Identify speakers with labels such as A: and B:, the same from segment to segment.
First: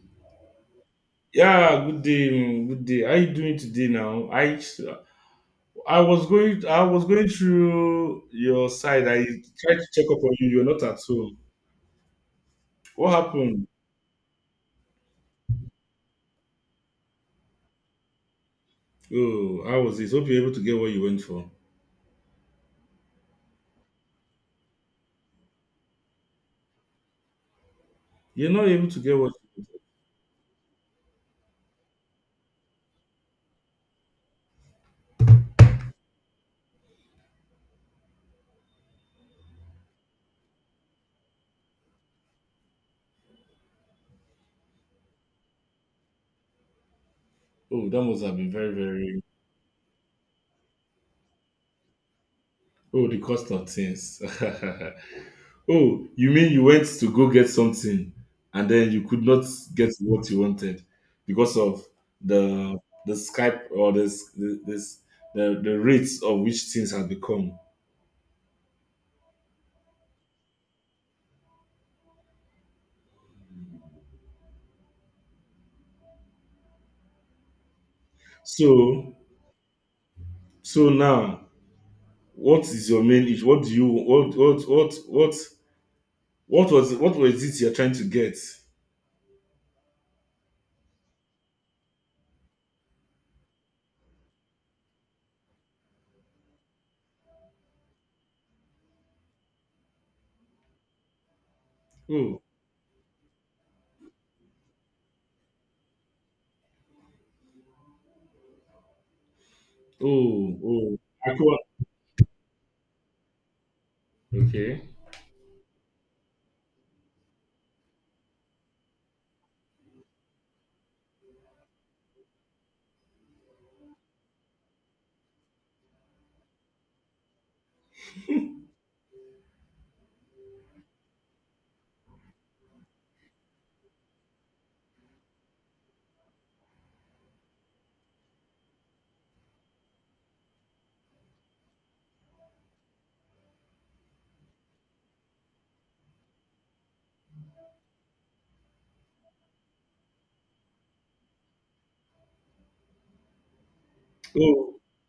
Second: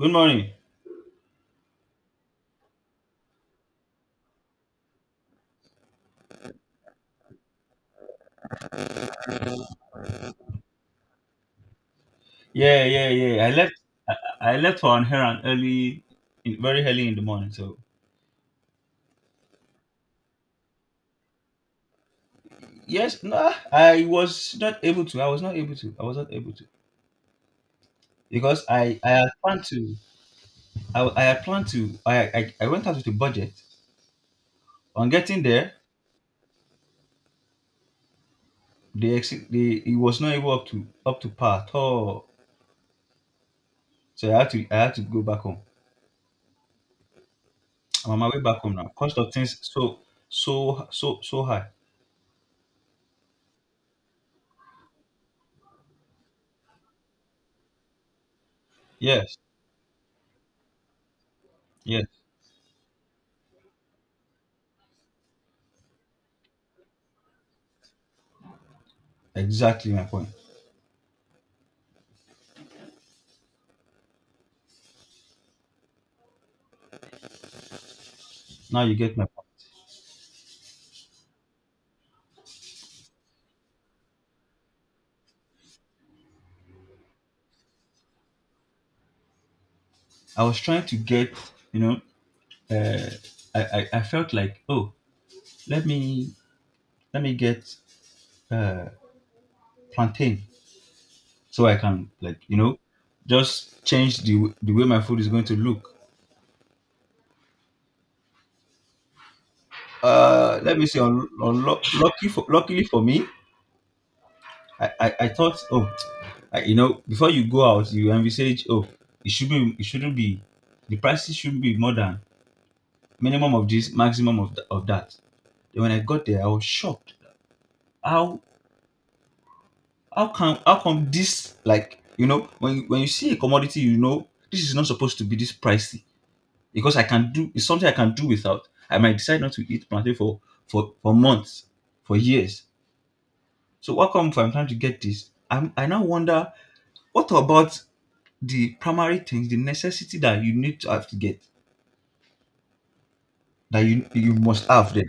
A: Good morning.
B: Yeah, good day, good day. How you doing today now? I was going through your side. I tried to check up on you. You're not at home.
A: Yeah, yeah,
B: What
A: yeah. I
B: happened?
A: left. I, I left for an errand early, very early in the morning. So
B: Oh, how was this? Hope you're able to get what you went for.
A: yes, no, I was not able to. I was not able to. I was not able to
B: You're
A: because
B: not able to
A: I
B: get
A: had
B: what.
A: planned to. I had planned to. I went out with a budget. On getting there, the exit, the it was not able up to par at all. So I had to go back home.
B: Oh, that
A: I'm on
B: must
A: my
B: have
A: way
B: been
A: back
B: very,
A: home now. Cost
B: very.
A: of things so high.
B: Oh, the cost of things. Oh, you mean you went to go get something and then you could
A: Yes,
B: not get what you wanted because of
A: yes,
B: the the Skype or this the rates of which things have become.
A: exactly my point. Now you
B: So
A: get my point.
B: so now, what is your main issue? What do you what was it you're trying to get?
A: I was trying to get, you know, uh, I felt like, oh, let me let me get uh, plantain so I can, like,
B: Oh,
A: just change the way my food is going to look.
B: oh,
A: Let me
B: oh,
A: see. Un-
B: I
A: unlo-
B: could.
A: lucky for luckily for me,
B: Okay.
A: I thought, oh, you know, before you go out, you envisage, oh, it should be it shouldn't be the prices shouldn't be more than minimum of this, maximum of, of that. Then when I got there, I was shocked how how come this, like, you know, when when you see a commodity, you know this is not supposed to be this pricey because I can do it's something I can do without. I might decide not to eat plantain for for months, for years. So how come if I'm trying to get this? I now wonder, what about the primary things, the necessity that you need to have to get, that you must
B: Oh,
A: have them.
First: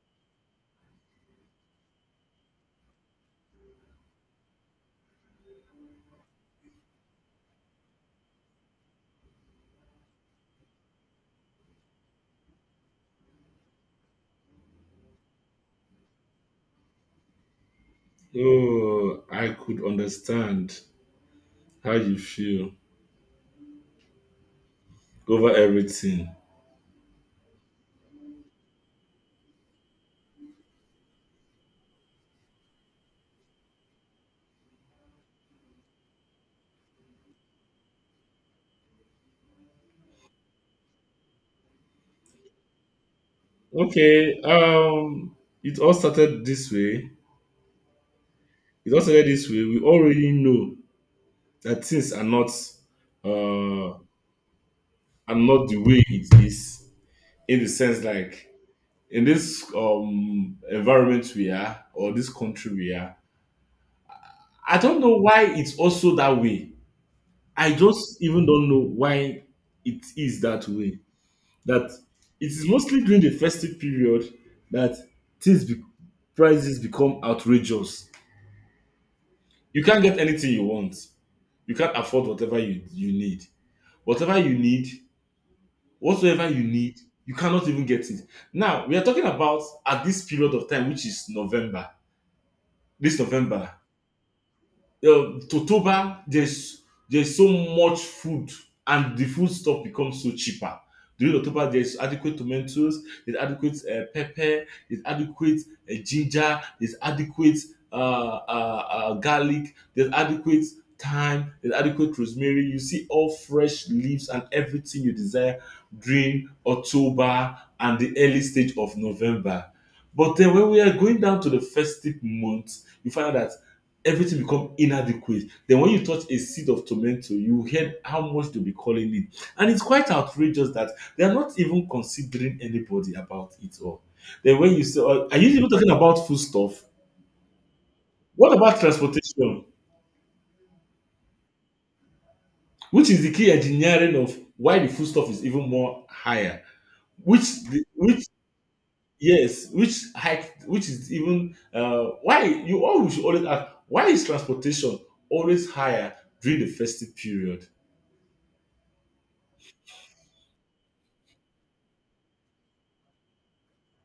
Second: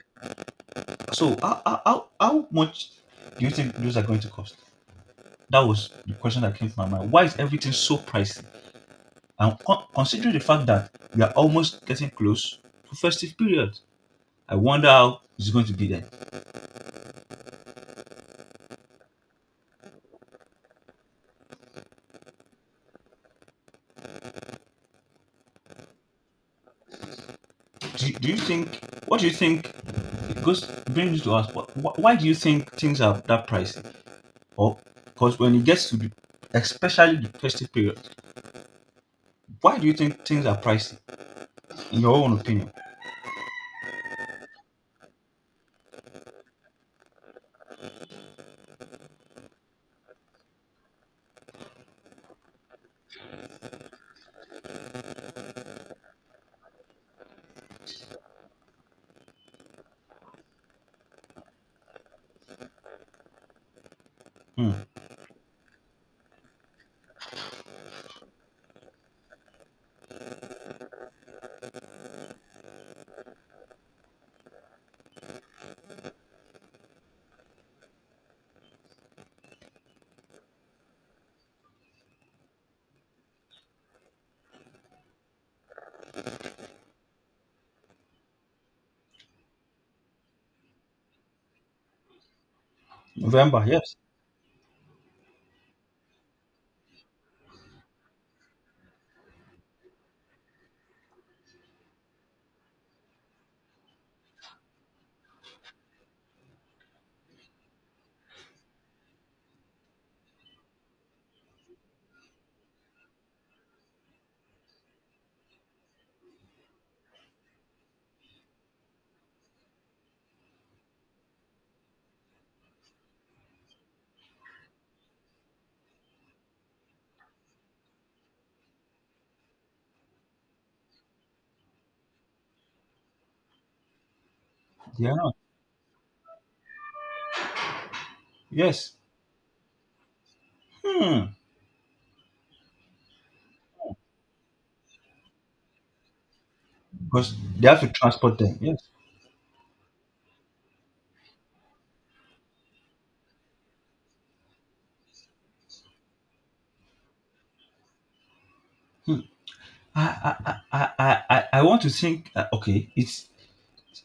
A: So how much do you think those are going to cost? That was the question that came to my mind. Why is everything so pricey? And considering the fact that we are almost getting close to festive period, I wonder how it's going to be then.
B: oh, I could understand how you feel over everything.
A: Do you think? What do you think? It goes brings to us. Why do you think things are that pricey? Or because when it gets to the, especially the festive period, why do you think things are pricey? In your own opinion.
B: Okay, it all started this way. It all started this way. We already know that things uh, are not the way it is. In the sense, like in this environment we are, or this country we are,
A: Hmm.
B: I don't know why it's also that way. I just even don't know why it is that way. That it is mostly during the festive period that things be- prices become outrageous. You can't get anything you want. You can't afford whatever you need. Whatever you need, whatsoever you need, you cannot even get it. Now, we are talking about at this period of time, which is November, this
A: November,
B: November,
A: yes.
B: Totoba. There's so much food, and the food stuff becomes so cheaper. During October, there's adequate tomatoes, there's adequate pepper, there's adequate ginger, there's adequate uh, garlic, there's adequate thyme, there's adequate rosemary. You see all fresh leaves and everything you desire during October and the early stage of November. But then when we are going down to the festive months, you find out that everything become inadequate. Then when you touch a seed of tomato, you hear how much they'll be calling it, and it's quite outrageous that they're not even considering anybody about it all. Then when you say,
A: They are
B: "Oh,
A: not.
B: are you even talking about foodstuff? What about
A: Yes.
B: transportation,
A: Hmm.
B: which is the key engineering of why the foodstuff is even more higher,
A: Because
B: which
A: they have to
B: which,
A: transport them. Yes.
B: yes, which hike, which is even why you always should always ask why is transportation always higher during the festive period?"
A: Hmm. I want to think. Okay, it's,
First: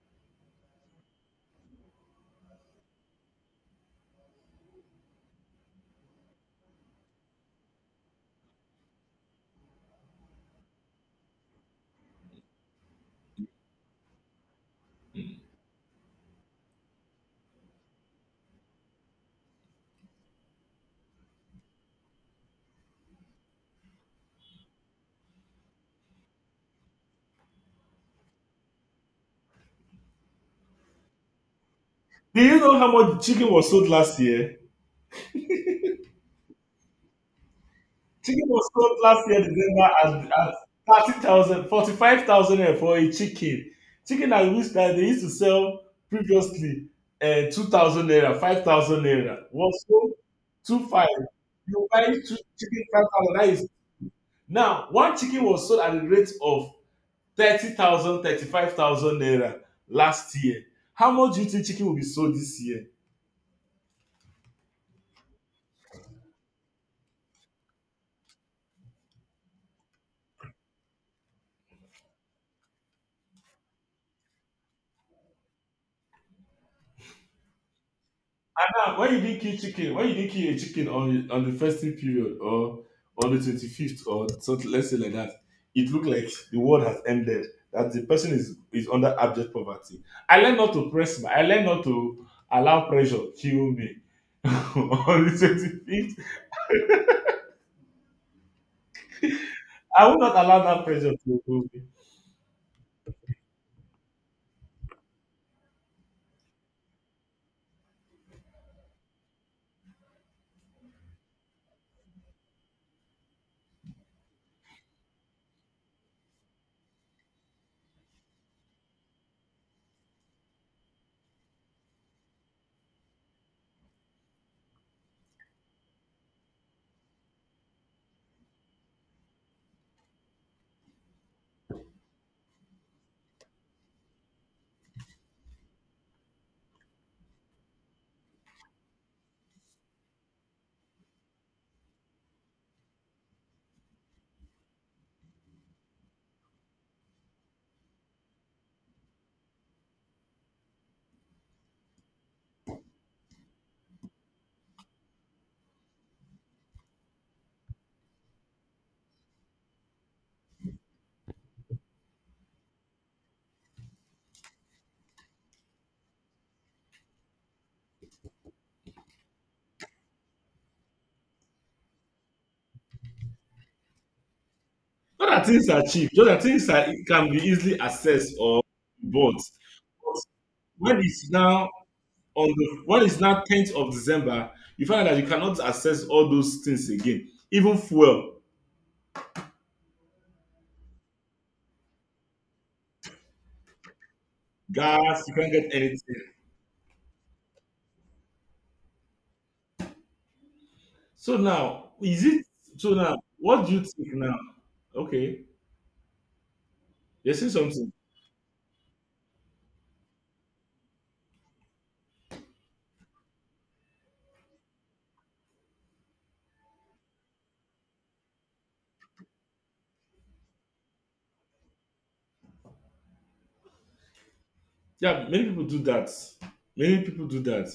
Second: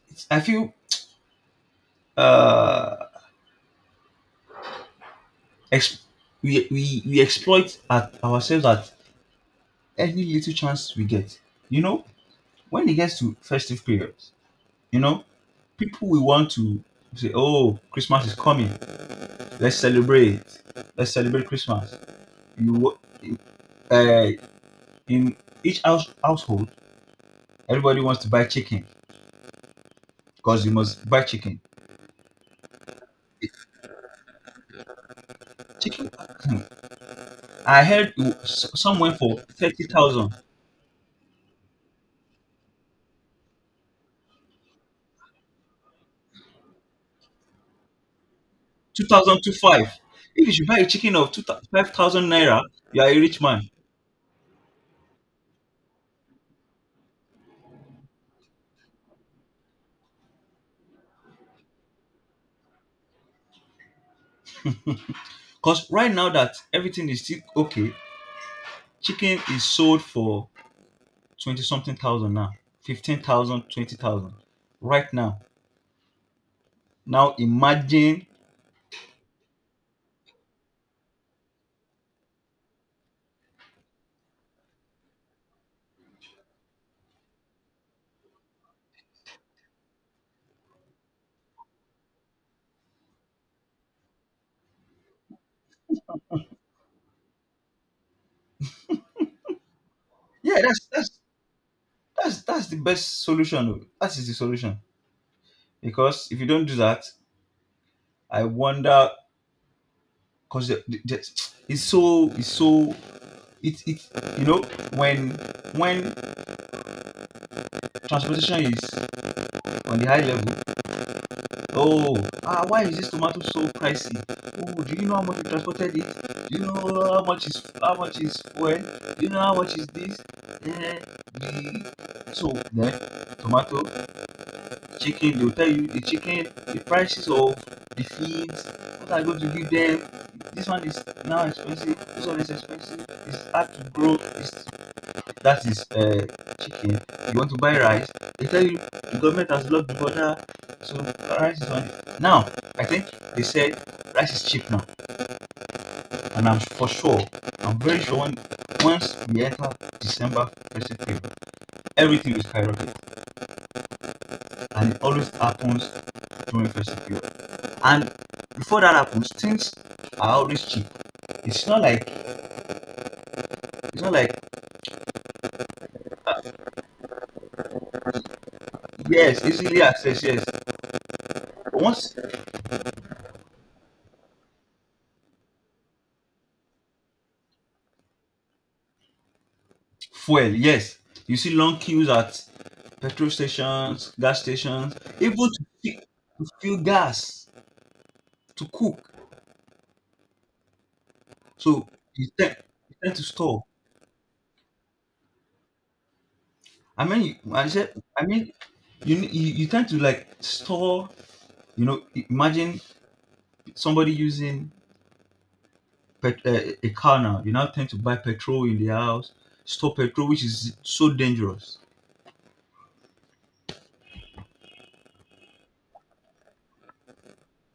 A: it's. I feel uh, ex- we exploit at ourselves at any little chance we get. You know, when it gets to festive periods, you know, people will want to say, oh, Christmas is coming. Let's celebrate. Let's celebrate Christmas. You, wa- uh, in each house, household, everybody wants to buy chicken because you must buy chicken.
B: Do you know how much chicken was sold last year?
A: Chicken. I heard it
B: Chicken was sold
A: some went
B: last year,
A: for
B: December, at,
A: 30,000.
B: at 30,000, 45,000 naira for a chicken. Chicken at which time they used to sell previously 2,000 naira, 5,000
A: 2,000
B: naira.
A: to
B: Was
A: five.
B: sold
A: If you buy a chicken
B: 2,500.
A: of 2,000
B: You buy
A: 5,000
B: two
A: naira,
B: chicken,
A: you are a
B: 5,000.
A: rich
B: That is.
A: man.
B: Now, one chicken was sold at the rate of 30,000, 35,000 naira last year. How much do you think chicken will be sold this year?
A: Because right now that everything is still okay, chicken is sold for 20 something thousand now, 15,000, 20,000, right now. Now imagine.
B: Ah, why you didn't kill chicken? Why you didn't kill a chicken on the festive period or on the 25th or something? Let's say like that. It looked like the world has ended. That the person is under abject poverty. I learned not to press. I learned not to allow pressure kill me. On the 25th, I will not allow
A: Yeah, that's
B: that
A: that's
B: pressure to kill me.
A: that's that's the best solution. Oh. That is the solution because if you don't do that, I wonder because it's so it you know when when transportation is on the high level. Oh, why is this tomato so pricey? Oh, do you know how much we transported it? Do you know how much is fuel? Do you know how much is this? Eh, the so then tomato, chicken, they will tell you the chicken, the prices of the feeds, what are you going to give them? This one is now expensive, this one is expensive, it's hard to grow, it's that is, chicken. You want to buy rice, they tell you the government has blocked the border, so rice is on it. Now, I think they said rice is cheap now, and I'm for sure, I'm very sure when, once we enter December first period, everything will skyrocket, and it always happens during first period. And before that happens, things are always cheap. It's not like it's not like.
B: Not that things are cheap. Just that things are, can be easily accessed or bought.
A: Yes, easily
B: But
A: access, yes.
B: when it's now
A: once
B: 10th of December, you find out that you cannot access all those things again. Even fuel,
A: Fuel. Yes, you see long queues at petrol stations, gas stations,
B: gas, you
A: even
B: can't
A: to
B: get anything.
A: to fill gas to cook.
B: So
A: So
B: now, is
A: you
B: it
A: tend,
B: so
A: you
B: now?
A: tend to store.
B: what do you think now? Okay,
A: I mean,
B: you're saying
A: I
B: something.
A: said, I mean, you, ne- you tend to, like, store. You know, imagine somebody using a car now. You now tend to buy petrol in the house, store petrol, which is so dangerous.
B: Yeah, many people do that. Many people do that.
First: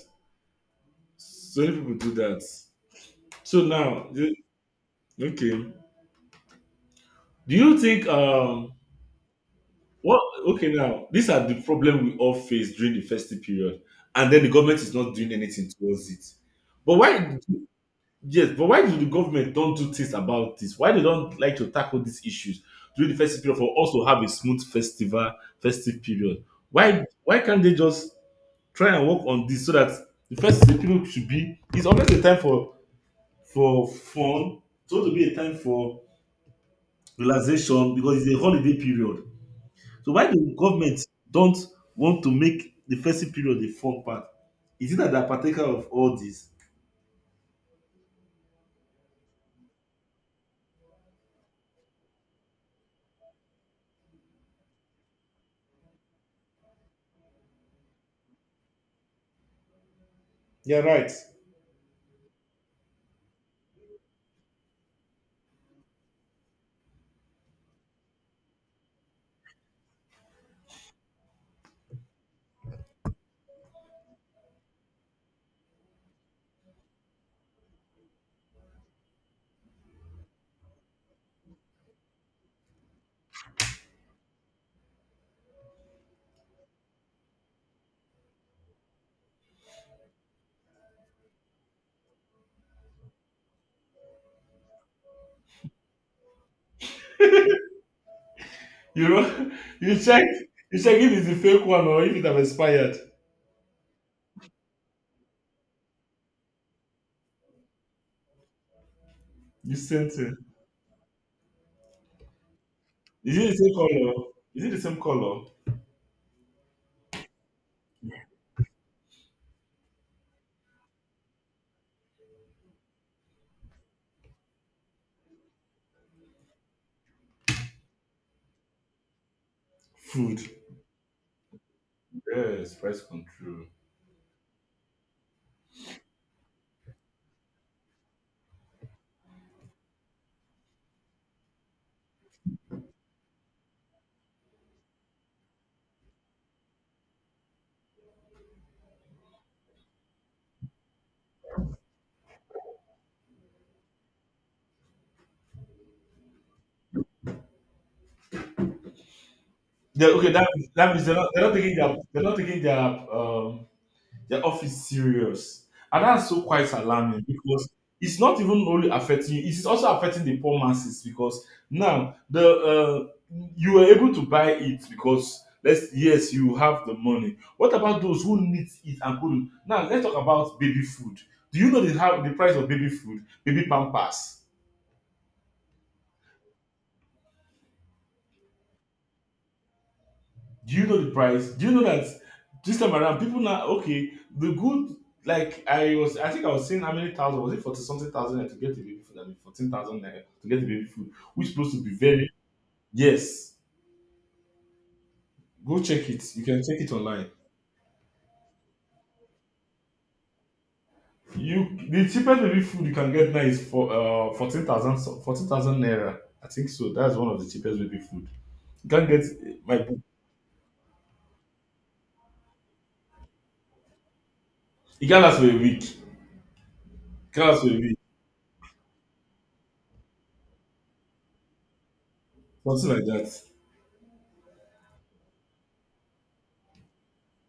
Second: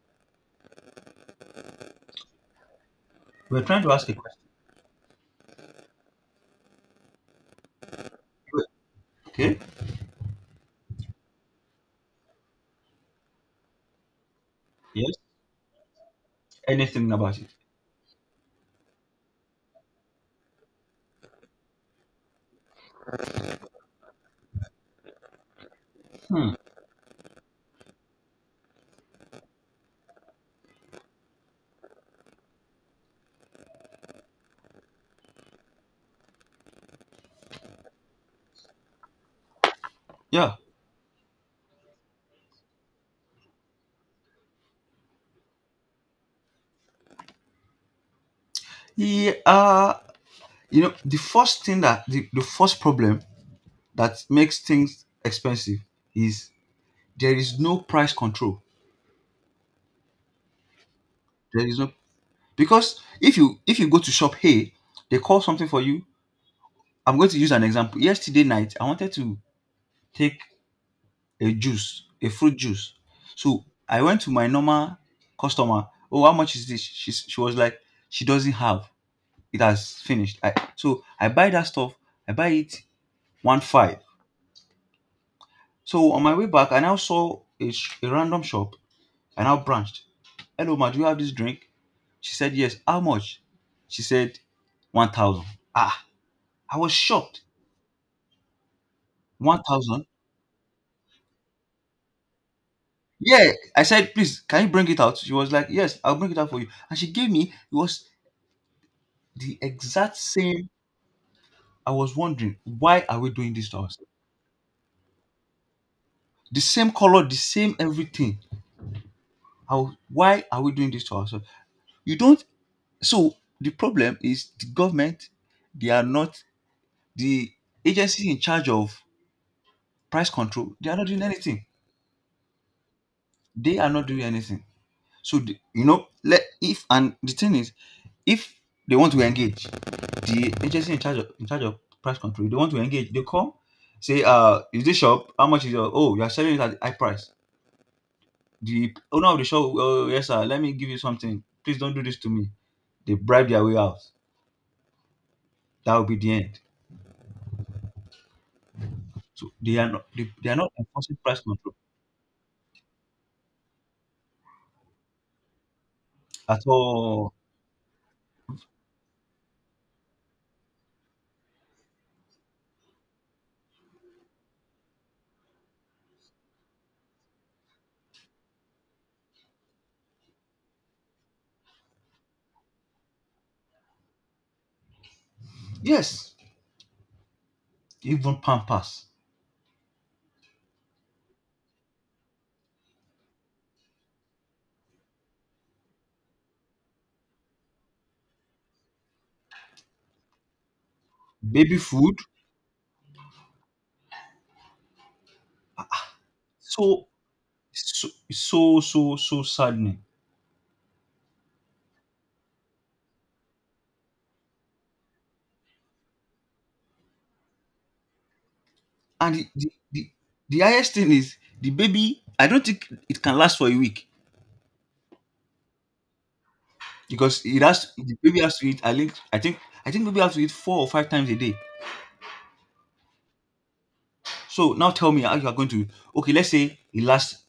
B: So many people do that. So
A: We're trying to ask
B: now,
A: a question.
B: okay. Do you think,
A: Okay.
B: what, okay, now? These are the problem we all face during the festive period, and then the government is not
A: Yes.
B: doing anything towards it. But
A: Anything
B: why
A: about it?
B: Yes, but why do the government don't do things about this? Why they don't like to tackle these issues during the festive period for us to have a smooth festival festive period?
A: Hmm.
B: Why can't they just try and work on this so that the festive period should be. It's always a time for fun, so to be a time for relaxation because it's a holiday period. So why the
A: Yeah.
B: government don't want to make the festive period the fun part? Is it that they're partaker of all this?
A: Yeah. You know, the first thing, that the first problem that makes things expensive is there is no price control.
B: You're right.
A: There is no Because if you go to shop, hey, they call something for you. I'm going to use an example. Yesterday night, I wanted to take a juice, a fruit juice. So I went to my normal customer. Oh, how much is this? She was like, she doesn't have. It has finished. So I buy that stuff. I buy it one five. So on my way back, I now saw a random shop. I now branched. Hello, ma, do you have this drink? She said, yes. How much? She said, 1,000. Ah, I was shocked.
B: You know, you
A: 1,000?
B: check, you check if it's a fake one or if it have expired.
A: Yeah. I said, please, can you bring it out? She was like, yes, I'll bring it out for you. And she gave me, it was the
B: You sent
A: exact
B: it.
A: same. I was wondering, why are we
B: Is it
A: doing
B: the
A: this
B: same
A: to ourselves?
B: color? Is it the same color?
A: The same color, the same everything. How, why are we doing this to ourselves? You don't. So the problem is, the government, they are not the agency in charge of price
B: Food.
A: control, they are not doing anything.
B: Yes, price control.
A: They are not doing anything. So, the, you know, let if and the thing is, if they want to engage, the agency in charge of price control, if they want to engage, they come say, is this shop? How much is your? Oh, you are selling it at the high price. The owner of the shop, oh, yes, sir, let me give you something. Please don't do this to me. They bribe their way out. That will be the end. So
B: Yeah, okay, that
A: they are not
B: that means they're
A: enforcing
B: not,
A: price
B: they're not
A: control
B: taking their. They're off serious. And that's so
A: at
B: quite alarming
A: all.
B: because it's not even only affecting you, it's also affecting the poor masses because now the you were able to buy it because let's yes, you have the money. What about those who need it and couldn't? Now let's talk about baby food. Do you know the how the price of baby food, baby pampers?
A: Yes, even Pampers,
B: Do you know the price? Do you know that this time around people now, okay, the good, like I think I was saying how many thousand was it, 40 something thousand naira to get the baby food. I mean 14,000 naira to get the baby food, which is supposed
A: baby
B: to be
A: food.
B: very. Yes, go check it. You can check it
A: So
B: online.
A: so saddening.
B: You, the cheapest baby food you can get now is for fourteen thousand naira, I think so. That's one of the cheapest baby food. You can't get
A: And
B: my book.
A: the highest thing is the baby. I don't think it can last for a week
B: It can last for a week.
A: because
B: Can last
A: it
B: for a
A: has
B: week
A: the baby has to eat. I think baby has to eat four or five times a day.
B: Something like that,
A: So now tell me how you are going to. Okay, let's say it lasts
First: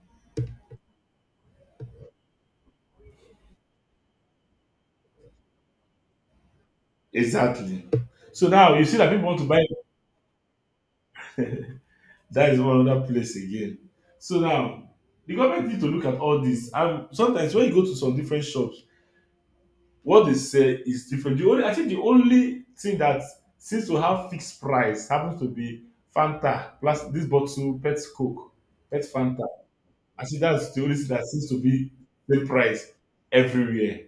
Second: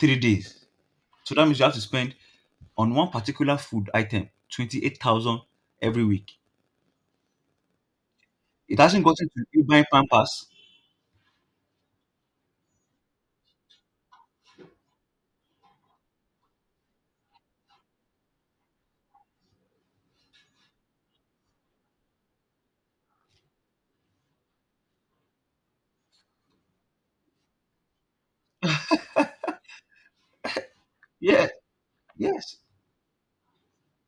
A: 3 days. So that means you have to spend on one particular food item 28,000 every week.
B: exactly. So now
A: It
B: you see
A: hasn't
B: that people
A: gotten
B: want to
A: to
B: buy.
A: you buying Pampers.
B: That is one other place again. So now the government need to look at all this. And sometimes when you go to some different shops, what they sell is different. The only I think the only thing that seems to have fixed price happens to be Fanta, plus this bottle Pet Coke, Pet Fanta. I think that's the only thing that
A: Yeah,
B: seems to be the
A: yes.
B: price everywhere,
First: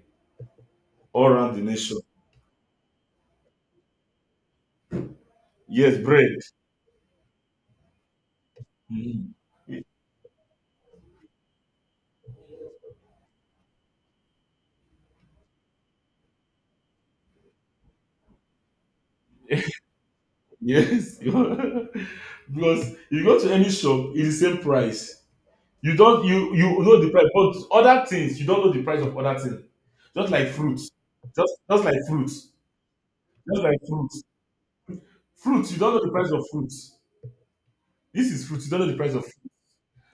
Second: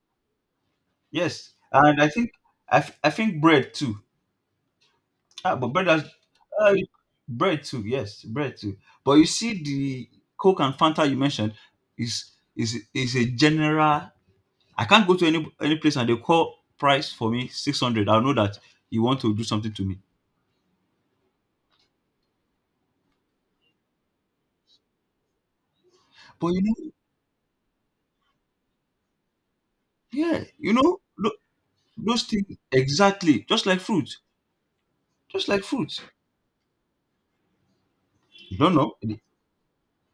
B: all
A: Yes,
B: around the nation.
A: and I think, I think bread too. Ah, but
B: Yes, bread.
A: uh, bread too. Yes, bread too. But you
B: Mhm.
A: see, the Coke and Fanta you mentioned is is a general. I can't go to any place and they call price for me 600. I'll know that you want to do something to me.
B: Yes, because you go to any shop, it's the same price. You don't
A: But
B: you you know the price, but other things, you don't know the price of other things. Just
A: yeah,
B: like fruits,
A: look,
B: just like
A: those
B: fruits,
A: things exactly.
B: just
A: Just
B: like
A: like fruit,
B: fruits.
A: just like
B: Fruits, you don't know
A: fruit.
B: the price of fruits. This is
A: You
B: fruits you
A: don't
B: don't know
A: know.
B: the price of.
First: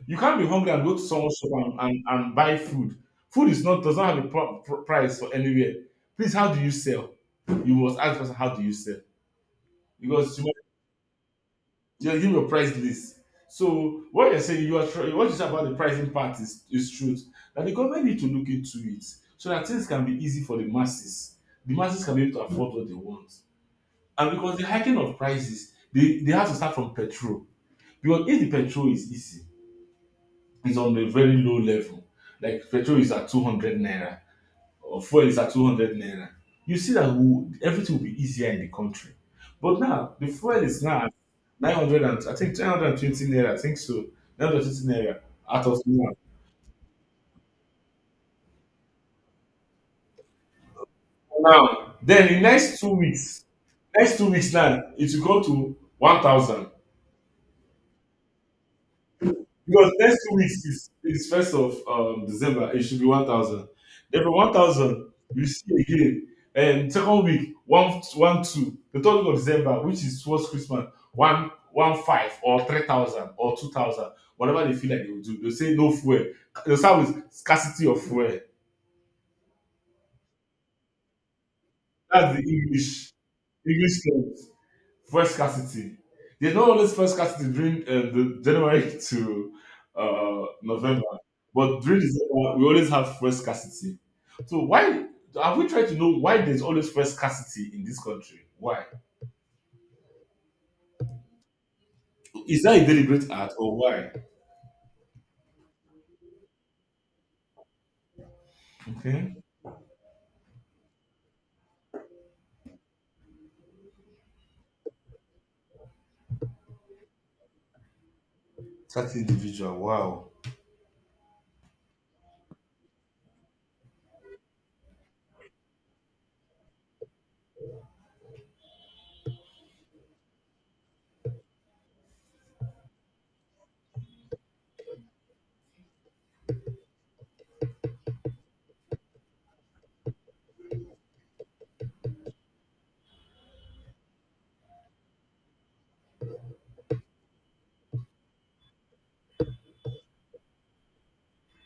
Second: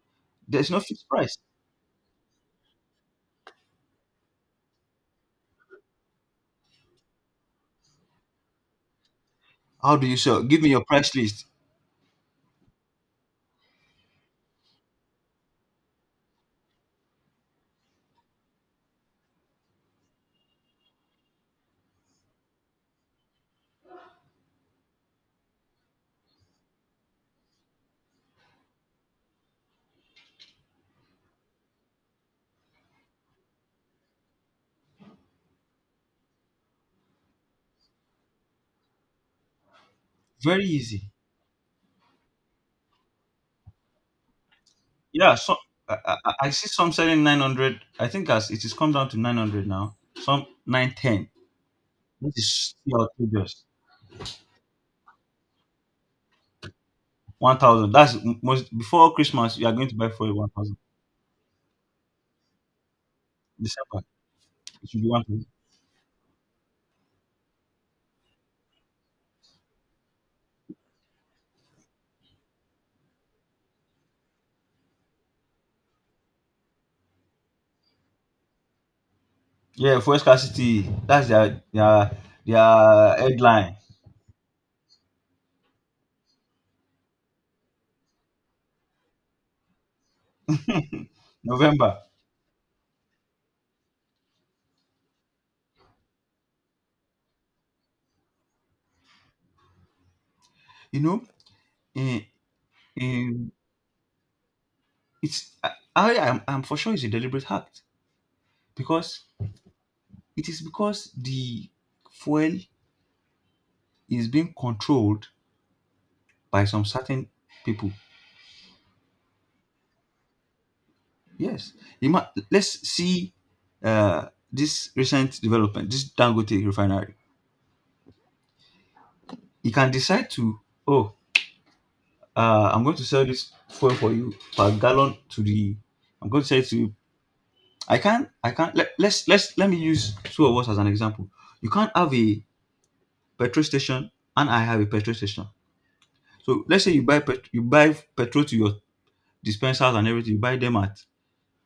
B: You can't be
A: There's
B: hungry
A: no
B: and go to
A: fixed
B: someone's
A: price.
B: shop and buy food. Food is not does not have a price for anywhere. Please, how do you sell? You must ask the person how do you sell,
A: How do you
B: because
A: sell?
B: you
A: Give me your price list.
B: you give a price list. So what you're saying, what you say about the pricing part is truth. That the government need to look into it so that things can be easy for the masses. The masses can be able to afford what they want. And because the hiking of prices, they have to start from petrol. Because if the petrol is easy, it's on a very low level. Like petrol is at 200 naira, or fuel is at 200 naira, you see that everything will be easier in the country. But now, the fuel
A: Very
B: is now
A: easy.
B: at 900 and I think 920 naira, I think so. 920 naira
A: Yeah, so
B: out of now.
A: I see some selling 900. I think as it is come down to 900 now. Some 910.
B: Now, then
A: This
B: in
A: is
B: next
A: still outrageous.
B: 2 weeks now, it will go to 1,000.
A: 1,000. That's most before Christmas. You are going
B: Because
A: to buy
B: next
A: for
B: 2 weeks
A: 1,000.
B: is, first of December, it should be 1,000.
A: December.
B: Then from
A: It should be
B: 1,000, you
A: 1,000.
B: see again. And second week, one, one, two. The third week of December, which is towards Christmas, one, one, five, or 3,000, or 2,000, whatever they feel like they will do. They'll say no fuel. They'll start with scarcity of fuel.
A: Yeah, fuel scarcity. That's
B: That's the
A: their headline.
B: English term. First scarcity. There's not always first scarcity during the January to November, but
A: November.
B: during December we always have first scarcity. So why, have we tried to know why there's always first scarcity in this country? Why
A: You know, in,
B: is that a deliberate
A: in,
B: act, or why?
A: it's I am I'm for sure it's a deliberate act because
B: Okay,
A: it is because the fuel is being controlled by some certain people.
B: that individual. Wow.
A: Yes, let's see, this recent development, this Dangote refinery. You can decide to, oh, I'm going to sell this fuel for you per gallon to the. I'm going to sell it to you. I can't. I can't. Let, let's let me use two of us as an example. You can't have a petrol station and I have a petrol station. So let's say you buy petrol to your dispensers and everything. You buy them at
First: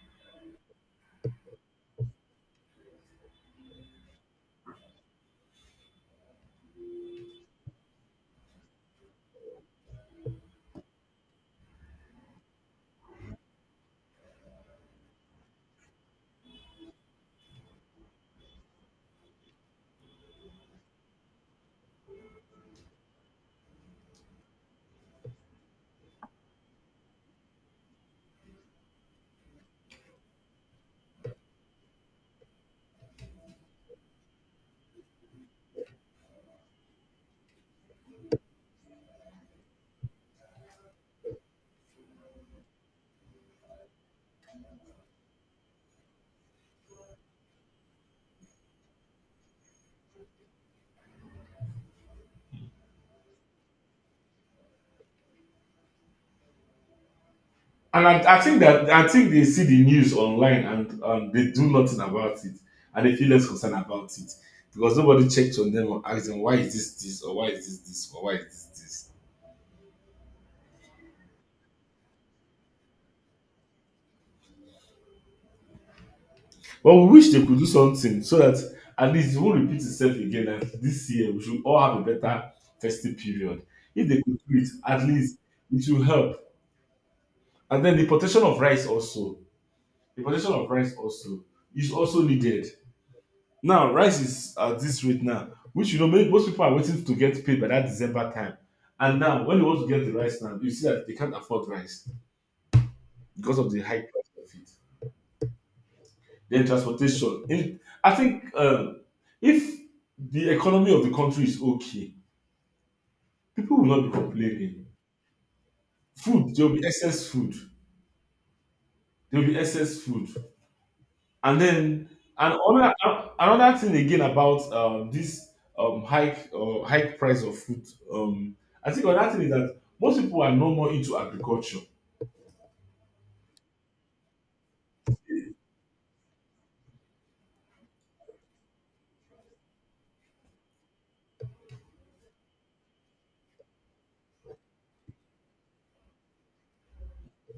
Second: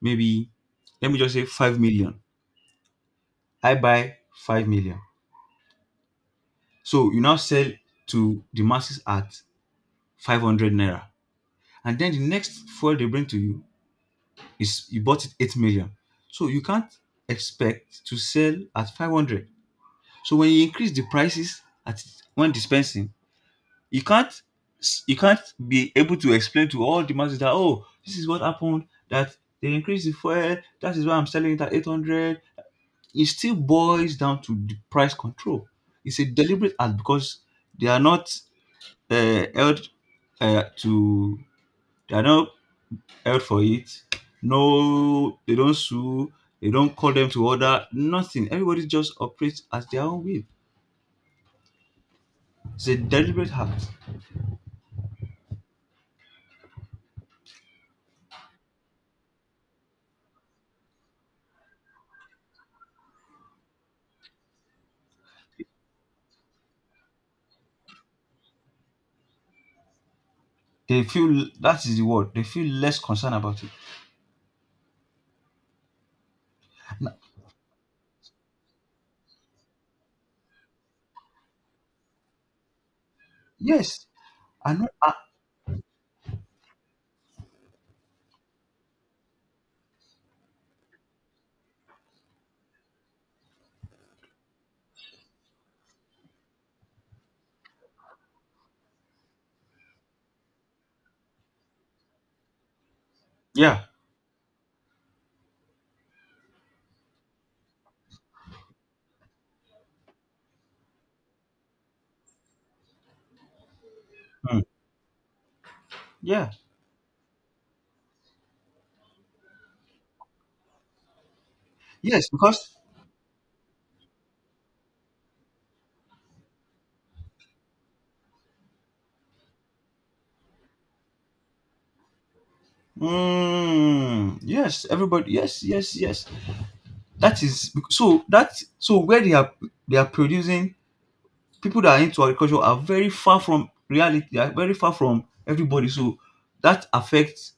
A: maybe let me just say 5 million. I buy 5 million. So you now sell to the masses at 500 naira. And then the next fuel they bring to you is you bought it 8 million. So you can't expect to sell at 500. So when you increase the prices at when dispensing, you can't you can't be able to explain to all the masses that oh, this is what happened, that they increased the fuel, that is why I'm selling it at 800. It still boils down to the price control. It's a deliberate act because they are not held to they are not held for it. No, they don't sue. They don't call them to order. Nothing. Everybody just operates at their own will. It's a deliberate act.
B: And I think they see the news online, and they do nothing about it, and they feel less concerned about it because nobody checked on them or asked them why is this this, or why is this this, or why is this this.
A: They feel that is the word. They feel less concerned about it.
B: But we
A: N-
B: wish they could do something so that at least it won't repeat itself again. And this year we should all have a better festive period.
A: Yes,
B: If they could do it,
A: I know.
B: at least it will help. And then the importation of rice also. The importation of rice also is also needed. Now rice is at this rate now, which most people are waiting to get paid by that December time. And now when you want to get the rice now, you see that they can't afford rice because of the
A: Yeah,
B: high price of it. Then transportation. I think if the economy of the country is okay, people will not be
A: mm,
B: complaining.
A: yeah,
B: Food, there will be excess food. There will be excess food. And then
A: yes,
B: and
A: because
B: another thing again about this hike price of food. Um, I think another thing is that most people are no more into agriculture.
A: mm, yes, everybody. Yes, yes, yes. That is so that so where they are, they are producing. People that are into agriculture are very far from reality. They are very far from everybody. So that affects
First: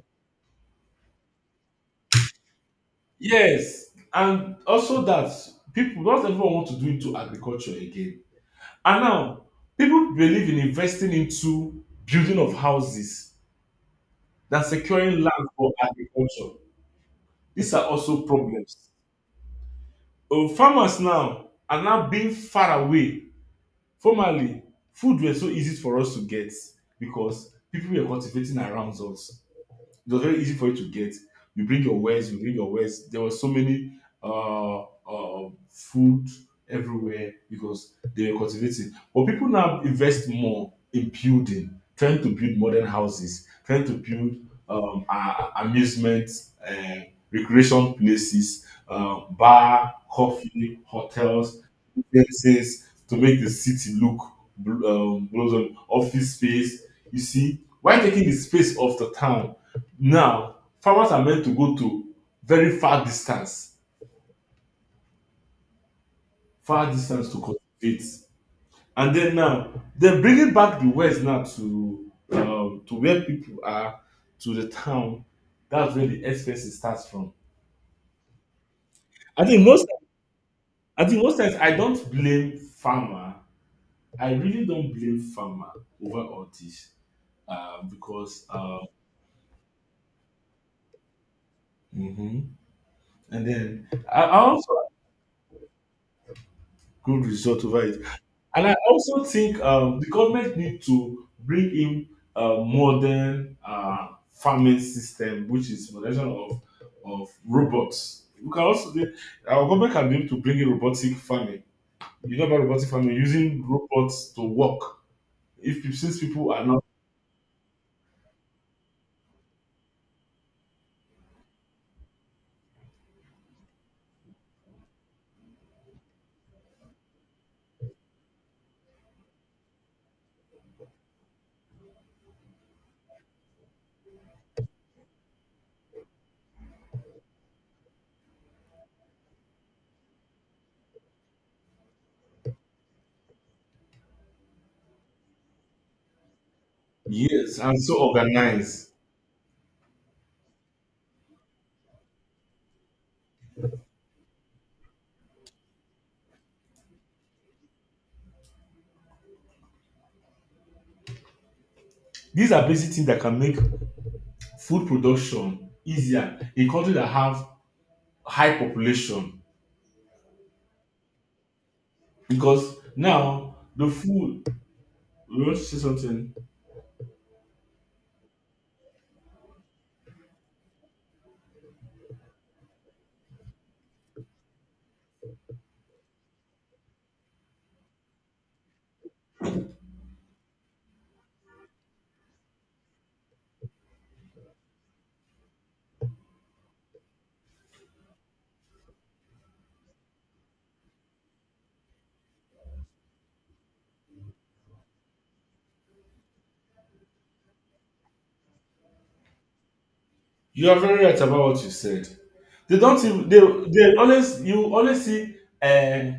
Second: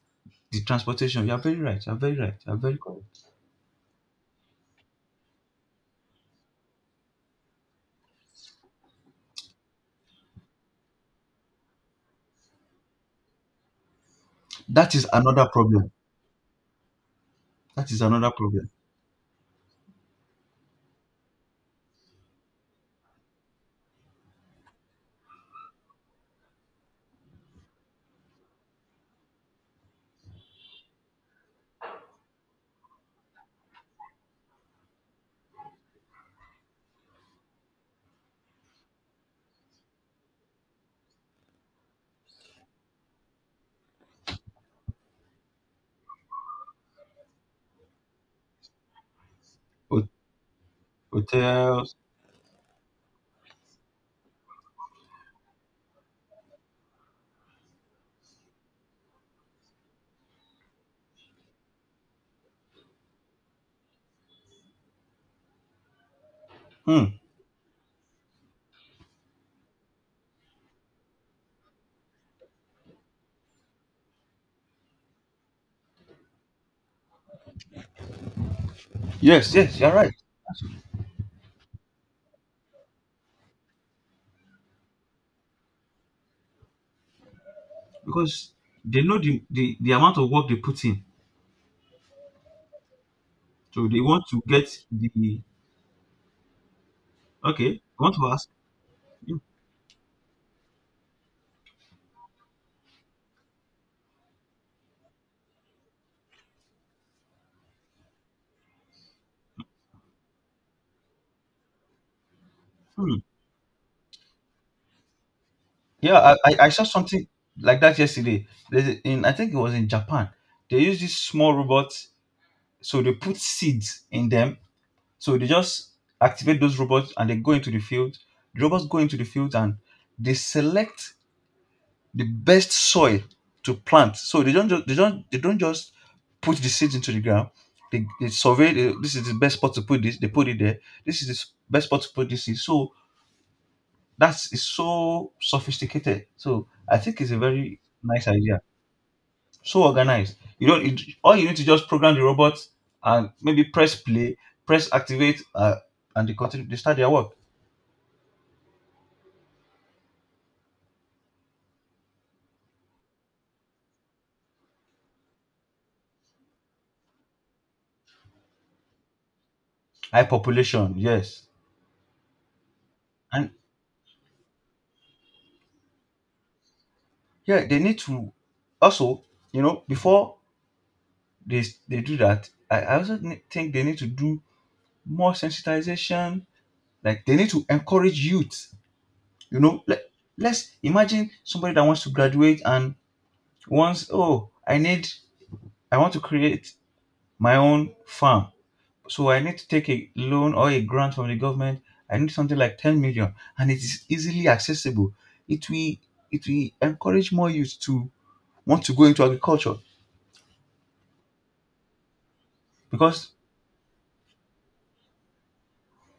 A: the transportation. You are very right. You are very right. You are very correct.
B: Yes, and also that people not everyone want to do into agriculture again. And now, people believe in investing into building of houses than
A: That is
B: securing land
A: another
B: for
A: problem.
B: agriculture. These are
A: That is
B: also
A: another problem.
B: problems. Oh, farmers now are now being far away. Formerly, food was so easy for us to get because people were cultivating around us. It was very easy for you to get. You bring your wares, you bring your wares. There were so many food everywhere because they were cultivating. But people now invest more in building, trying to build modern houses, trying to build amusement, uh, recreation places, bar,
A: Ho-
B: coffee, hotels,
A: Hotels.
B: businesses to make the city look blossom, office space. You see, why taking the space of the town now, farmers are meant to go to very far
A: Hmm.
B: distance to cultivate. And then now, they're bringing back the West now to where people are, to the town. That's where the expenses starts from. I
A: Yes,
B: think
A: yes,
B: most
A: you're right.
B: I think most times I don't blame farmer. I really don't blame farmer over all this. Um, because
A: Because
B: uh,
A: they know the amount of work they put in.
B: mhm. And
A: So
B: then
A: they
B: I,
A: want
B: I
A: to
B: also
A: get the
B: had good result
A: okay.
B: over it.
A: I want to ask.
B: And I also
A: Hmm.
B: think the government need to bring in a modern farming system, which is moderation of robots. We can also do, our government can be able to bring in robotic farming. You know about robotic
A: Hmm.
B: farming using robots to work. If pe- since
A: Yeah,
B: people
A: I
B: are
A: I
B: not,
A: saw something like that yesterday. There's a- in I think it was in Japan. They use these small robots, so they put seeds in them. So they just activate those robots and they go into the field. The robots go into the field and they select the best soil to plant. So they don't just put the seeds into the ground. They survey the, this is the best spot to put this. They put it there. This is the best spot to put this seed. So that's is so sophisticated. So I think it's a
B: yes,
A: very
B: and so
A: nice idea.
B: organized,
A: So organized. You don't. It, all you need to just program the robot and maybe press play, press activate, and they continue. They start their work.
B: these are basic things that can make food production easier in country that have high population.
A: High population. Yes,
B: Because
A: and
B: now the food, you want to say something?
A: yeah, they need to also. You know, before they do that, I also think they need to do more sensitization. Like they need to encourage youth. You know, let, let's imagine somebody that wants to graduate and once, oh, I need, I want to create my own farm, so I need to take a loan or a grant from the government. I need something like 10 million and it is easily accessible. It will, it will encourage more youth to want to go into agriculture
B: You are very right about what you said. They don't even,
A: because
B: they always, you always see uh,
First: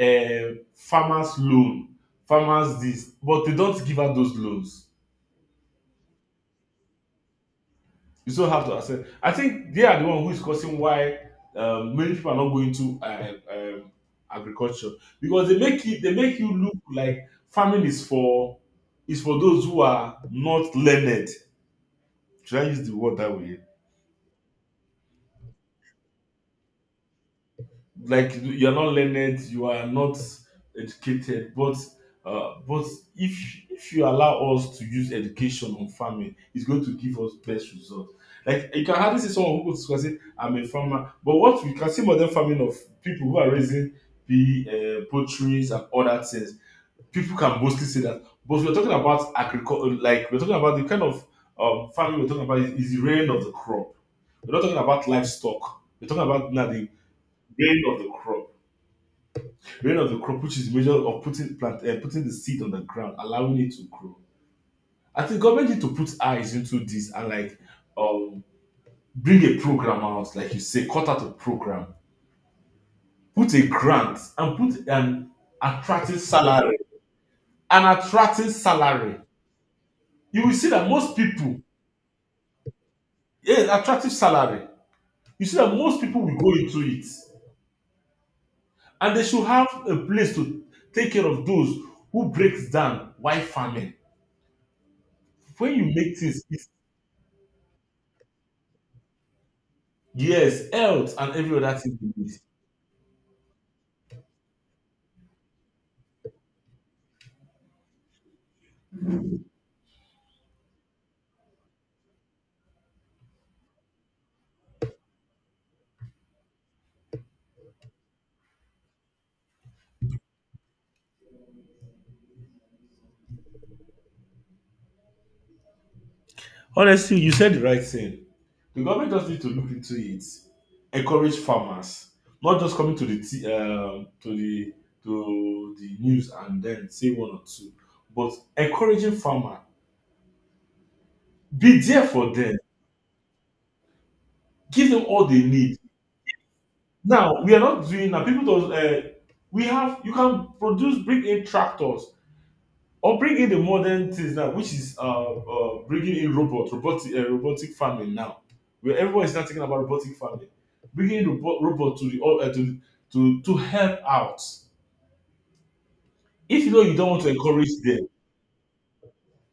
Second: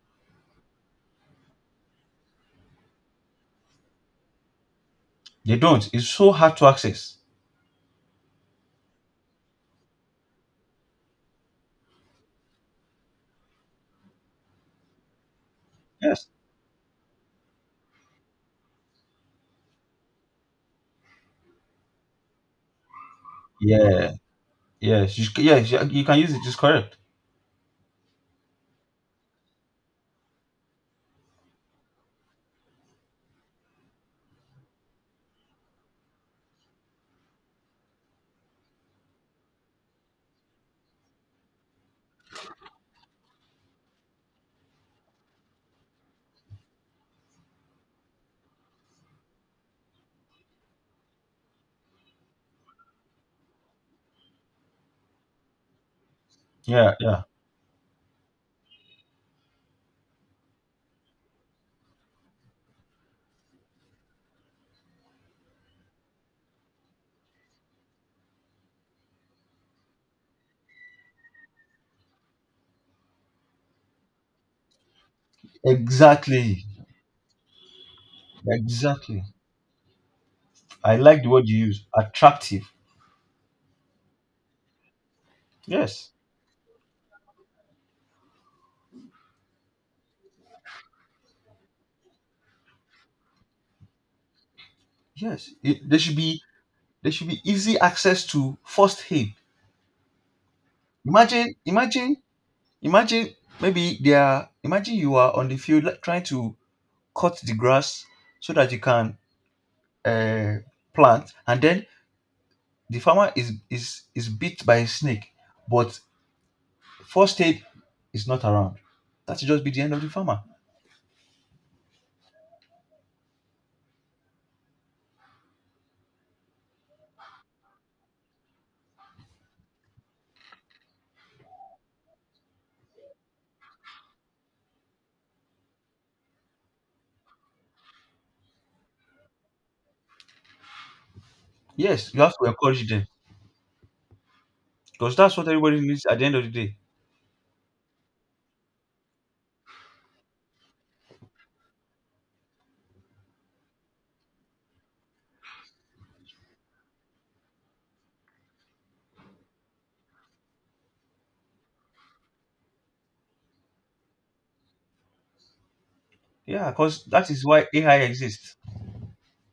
B: farmers loan, farmers this, but they don't give out those loans.
A: they don't, it's so hard to access.
B: You still have to accept. I think they are the one who is causing why many people are not going to agriculture because they
A: Yes,
B: make you look like farming is for those who are not learned. Should I use the word that way?
A: yeah, yes, you, yes, you can use it, it's correct.
B: Like you're not learned, you are not educated, but if you allow us to use education on farming, it's going to give us best results. Like, you can hardly see someone who goes to school and say I'm a farmer, but what we can see modern farming of people who are raising the poultries and other things. People can mostly say that, but we're talking about agriculture. Like, we're talking about the kind of farming. We're talking about is the rain of the crop. We're not talking about livestock, we're talking about now the
A: Yeah, yeah,
B: grain of the crop. Reign of the crop, which is the measure of putting plant, putting the seed on the ground, allowing it to grow. I think government need to put eyes into this and, like, um bring a program out, like you say, cut out a program, put a grant, and put an attractive
A: exactly,
B: salary. An attractive salary.
A: exactly.
B: You will see that
A: I
B: most
A: like the word you
B: people,
A: use, attractive.
B: yeah, attractive salary. You see that most
A: Yes,
B: people will go into it, and they should have a place to take care of those who breaks down while farming.
A: yes,
B: When
A: it,
B: you
A: they should
B: make things.
A: be, there should be easy access to first aid.
B: Yes, health and
A: Imagine,
B: every other thing they
A: imagine,
B: need.
A: imagine, maybe they are, imagine you are on the field like, trying to cut the grass so that you can uh, plant, and then the farmer is bit by a snake, but first aid is not around. That should just be the end of the farmer.
B: Honestly, you said the right thing. The government just need to look into it, encourage farmers, not just coming to the news and then say one or two, but encouraging farmer, be there
A: Yes, you
B: for
A: have to
B: them,
A: encourage them
B: give them
A: because
B: all
A: that's
B: they
A: what
B: need.
A: everybody needs at the end of the day.
B: Now we are not doing now. People don't. We have, you can produce, bring in tractors or bring in the modern things now, which is bringing in robotic farming now, where everyone is now talking about robotic farming, bringing in robot, to the, all, to help out. If you
A: Yeah,
B: know you
A: because
B: don't want to
A: that is why
B: encourage
A: AI
B: them,
A: exists.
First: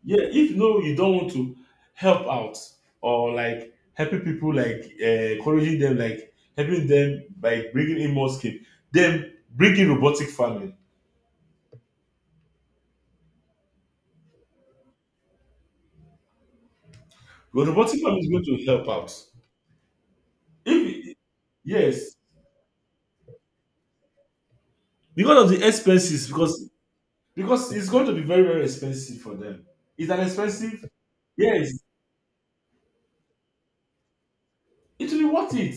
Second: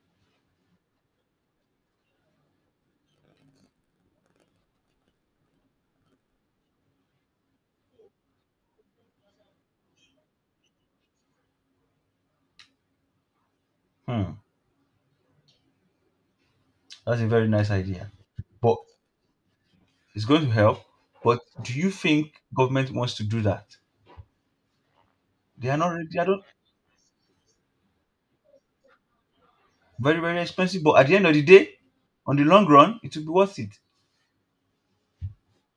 B: yeah. If you know you don't want to help out or, like, helping people, like, encouraging them, like helping them by bringing in more skill, then bring in robotic farming.
A: Hmm, that's a very
B: But
A: nice
B: robotic
A: idea.
B: farming is going to
A: But
B: help out.
A: it's going to help,
B: If
A: but do you
B: Yes,
A: think government wants to do that?
B: because of the
A: They are not ready. They are
B: expenses,
A: not
B: because it's going to be very, very expensive for them. It's
A: very,
B: an
A: very expensive,
B: expensive.
A: but at the end of the
B: Yes,
A: day, on the long run, it will be worth it.
B: it will be worth it.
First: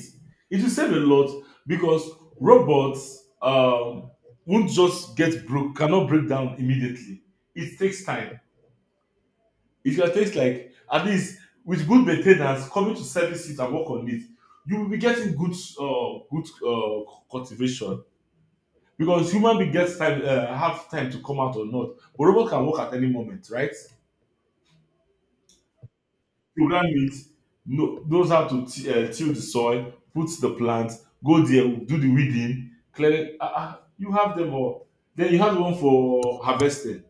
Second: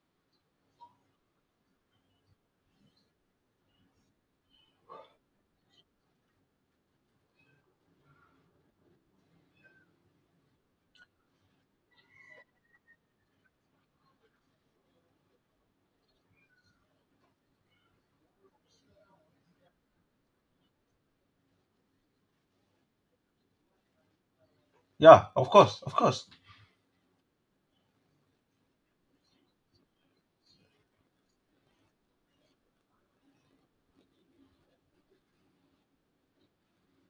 B: It will save a lot because robots, won't just get broke, cannot break down immediately. It takes time. It will take, like, at least with good maintenance coming to service it and work on it, you will be getting good cultivation because human being gets time, have time to come out or not, but robot can work at any moment, right?
A: Yeah, of course, of course.
B: Program it, knows how to till the soil, put the plant, go there, do the weeding, clear it. You have them all, then you have one for harvesting.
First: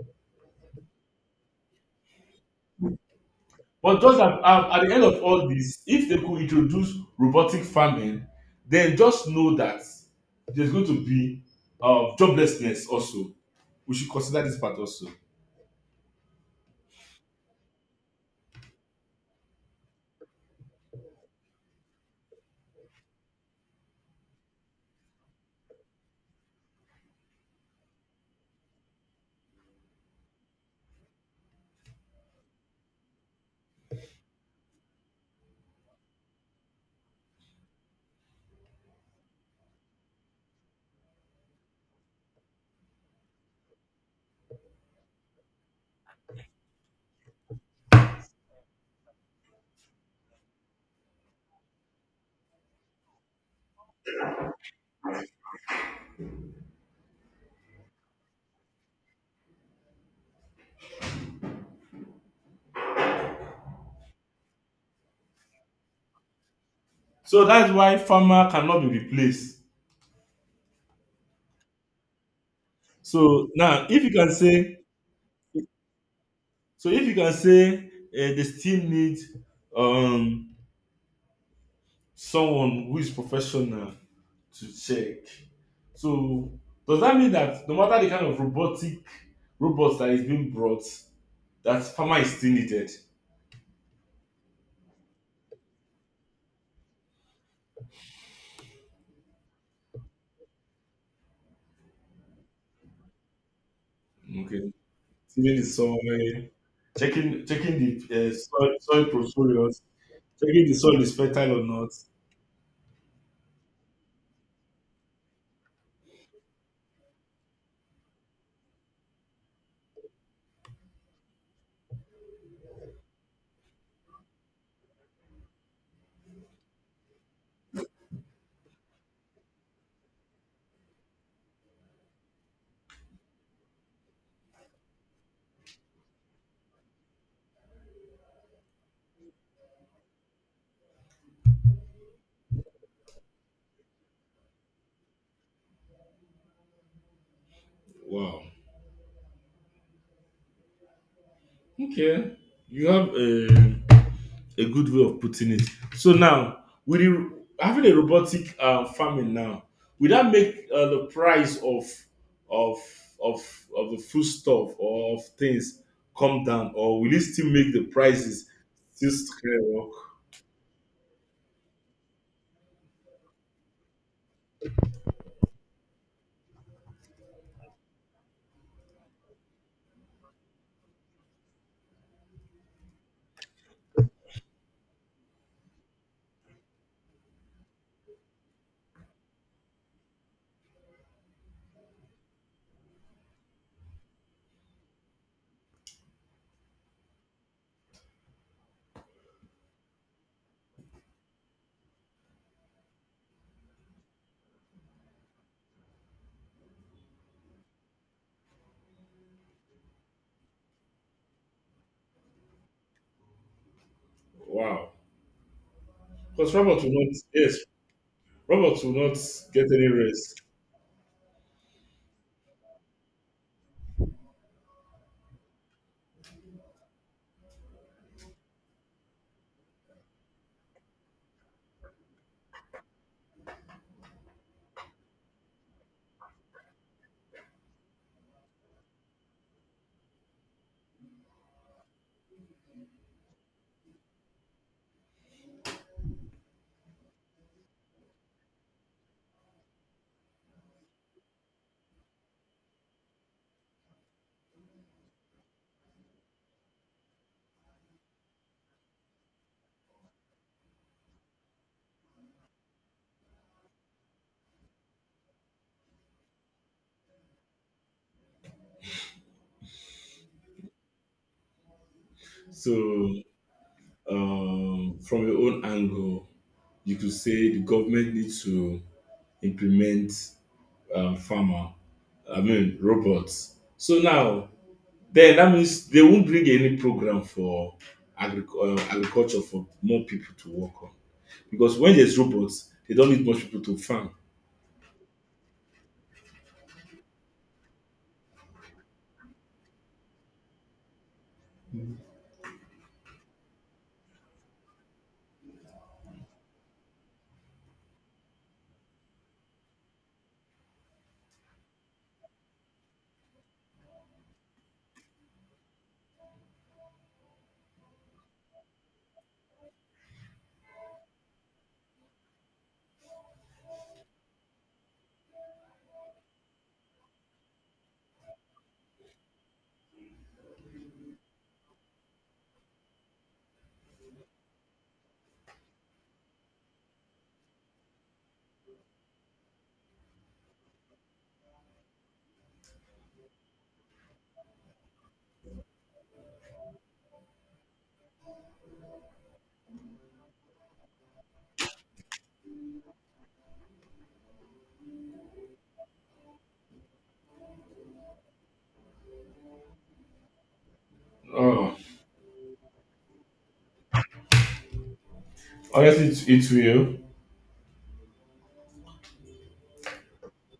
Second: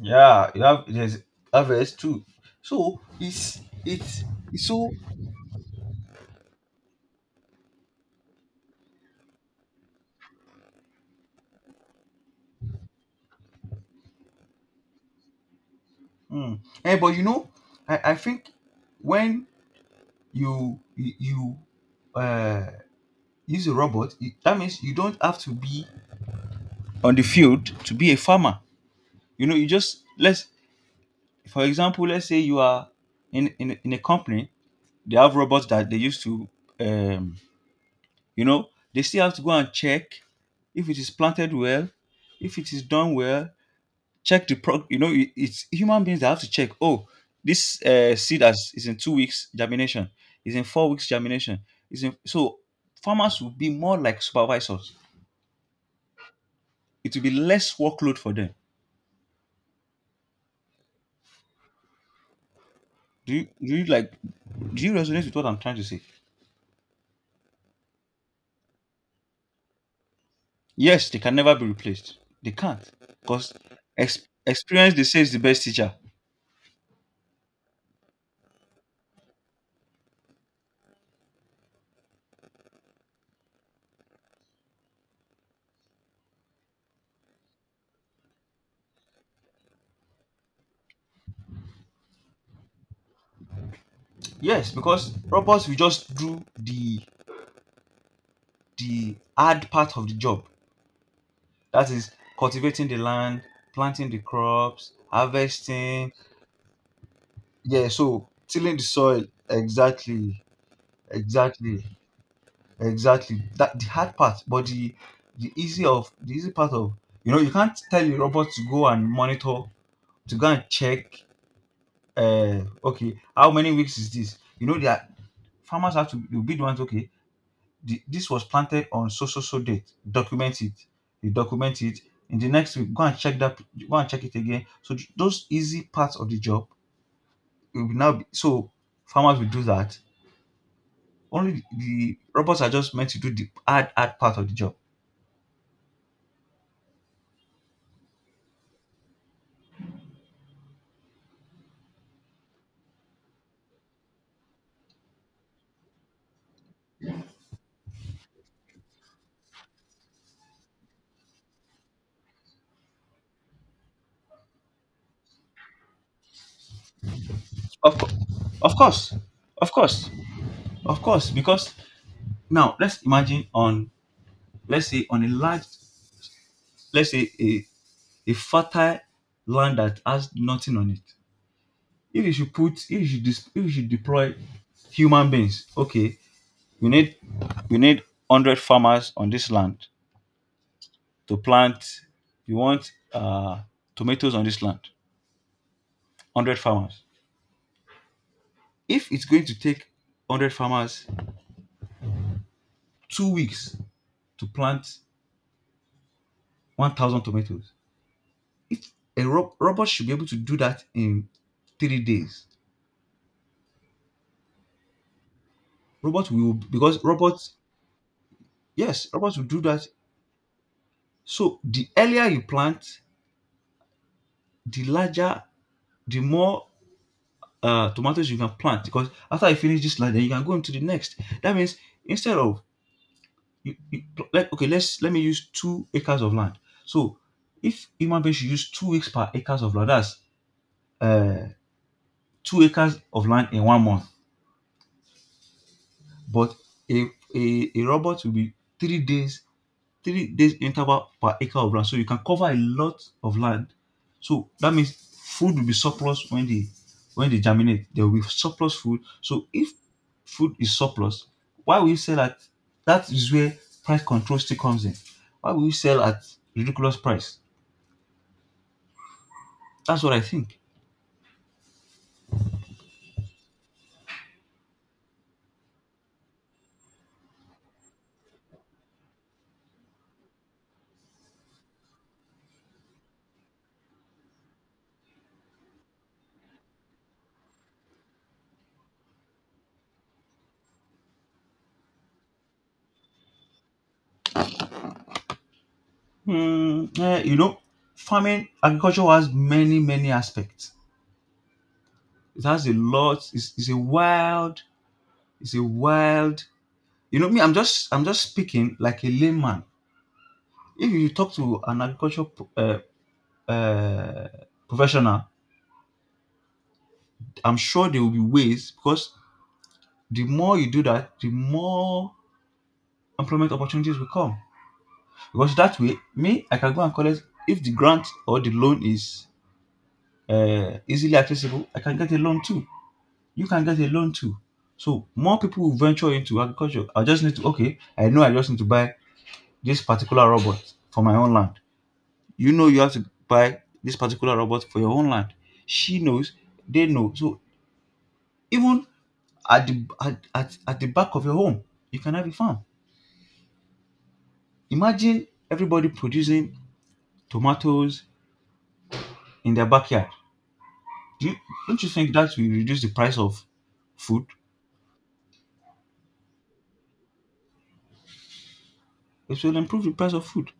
A: Yeah, you have, there's harvest too. So it's
B: But just at,
A: it's
B: um, at
A: so.
B: the end of all this, if they could introduce robotic farming, then just know that there's going to be joblessness also. We should consider this part also.
A: Mm. Eh, but you know, I think when you, uh, use a robot, it, that means you don't have to be on the field to be a farmer. You know, you just let's, for example, let's say you are in a company, they have robots that they used to, um, you know, they still have to go and check if it is planted well, if it is done well. Check the pro. You know, it, it's human beings that have to check. Oh, this seed has, is in 2 weeks germination. Is in 4 weeks germination. Is in so farmers will be more like supervisors. It will be less workload for them. Do you like? Do you resonate with what I'm trying to say?
B: So that's why farmer cannot be replaced.
A: Yes, they can never be replaced. They can't
B: So
A: because
B: now if you can say.
A: experience, they say, is the best teacher.
B: So if you can say they still need, um, someone who is professional to check. So does that mean that no matter the kind of robotic robots that is being brought, that farmer is still needed?
A: Yes, because robots will just do the hard part of the job. That is cultivating the land, planting the
B: Okay,
A: crops,
B: tilling the soil,
A: harvesting.
B: checking the
A: Yeah, so
B: soil,
A: tilling the
B: soil
A: soil.
B: portfolios,
A: Exactly,
B: checking the soil is fertile or
A: exactly,
B: not.
A: exactly. That the hard part, but the easy of the easy part of, you know, you can't tell a robot to go and monitor, to go and check, uh, okay, how many weeks is this, you know, that farmers have to, you'll be the ones okay, the, this was planted on so so so date, document it, you document it, in the next week go and check that, go and check it again. So those easy parts of the job will now be, so farmers will do that. Only the robots are just meant to do the hard, hard part of the job
B: Wow. Okay, you have a. Good way of putting it. So now, with having a robotic farming now, will that make the price of of of the foodstuff or of things come down, or will it still make the
A: of, course,
B: prices
A: of
B: still
A: course, of
B: skyrocket?
A: course, of course, because now let's imagine on, let's say on a large, let's say a fertile land that has nothing on it. If you should put, if you should, dis, if you should deploy human beings, okay, you need, you need 100 farmers on this land to plant. You want tomatoes on this land, 100 farmers. If it's going to take 100 farmers 2 weeks to plant 1,000 tomatoes, if a robot should be able to do that in 3 days,
B: Wow,
A: robot
B: because
A: will
B: robots will
A: because
B: not.
A: robots,
B: Yes, robots will
A: yes,
B: not
A: robots will do
B: get any
A: that.
B: rest.
A: So the earlier you plant, the larger, the more tomatoes you can plant because after you finish this line, then you can go into the next. That means instead of you, you like okay, let's let me use 2 acres of land. So if human beings should use 2 weeks per acres of land, that's uh, 2 acres of land in 1 month. But a, a robot will be 3 days, 3 days interval per acre of land. So you can cover a lot of land. So that means food will be surplus when they germinate. There will be surplus food. So if food is surplus, why will you sell at, that is where price control still comes in. Why will you sell at ridiculous price? That's what I think.
B: So from your own angle, you could say the government needs to implement um, farmer, I mean robots. So now, then that means they won't bring any program for agriculture for more people to work on because when there's robots, they don't need much people to farm.
A: Hmm, eh, you know, farming agriculture has many, many aspects. It has a lot, it's a wild, it's a wild, you know me, I'm just, I'm just speaking like a layman. If you talk to an agriculture uh, professional, I'm sure there will be ways because the more you do that, the more employment opportunities will come. Because that way, me, I can go and collect. If the grant or the loan is easily accessible, I can get a loan too. You can get a loan too. So more people will venture into agriculture. I just need to okay. I know I just need to buy this particular robot for my own land. You know you have to buy this particular robot for your own land. She knows, they know. So even at the at, the back of your home, you can have a farm. Imagine everybody producing tomatoes in their backyard. Do you,
B: Oh,
A: don't you think that will reduce the price of food?
B: honestly, it, it will
A: It will improve the price of food.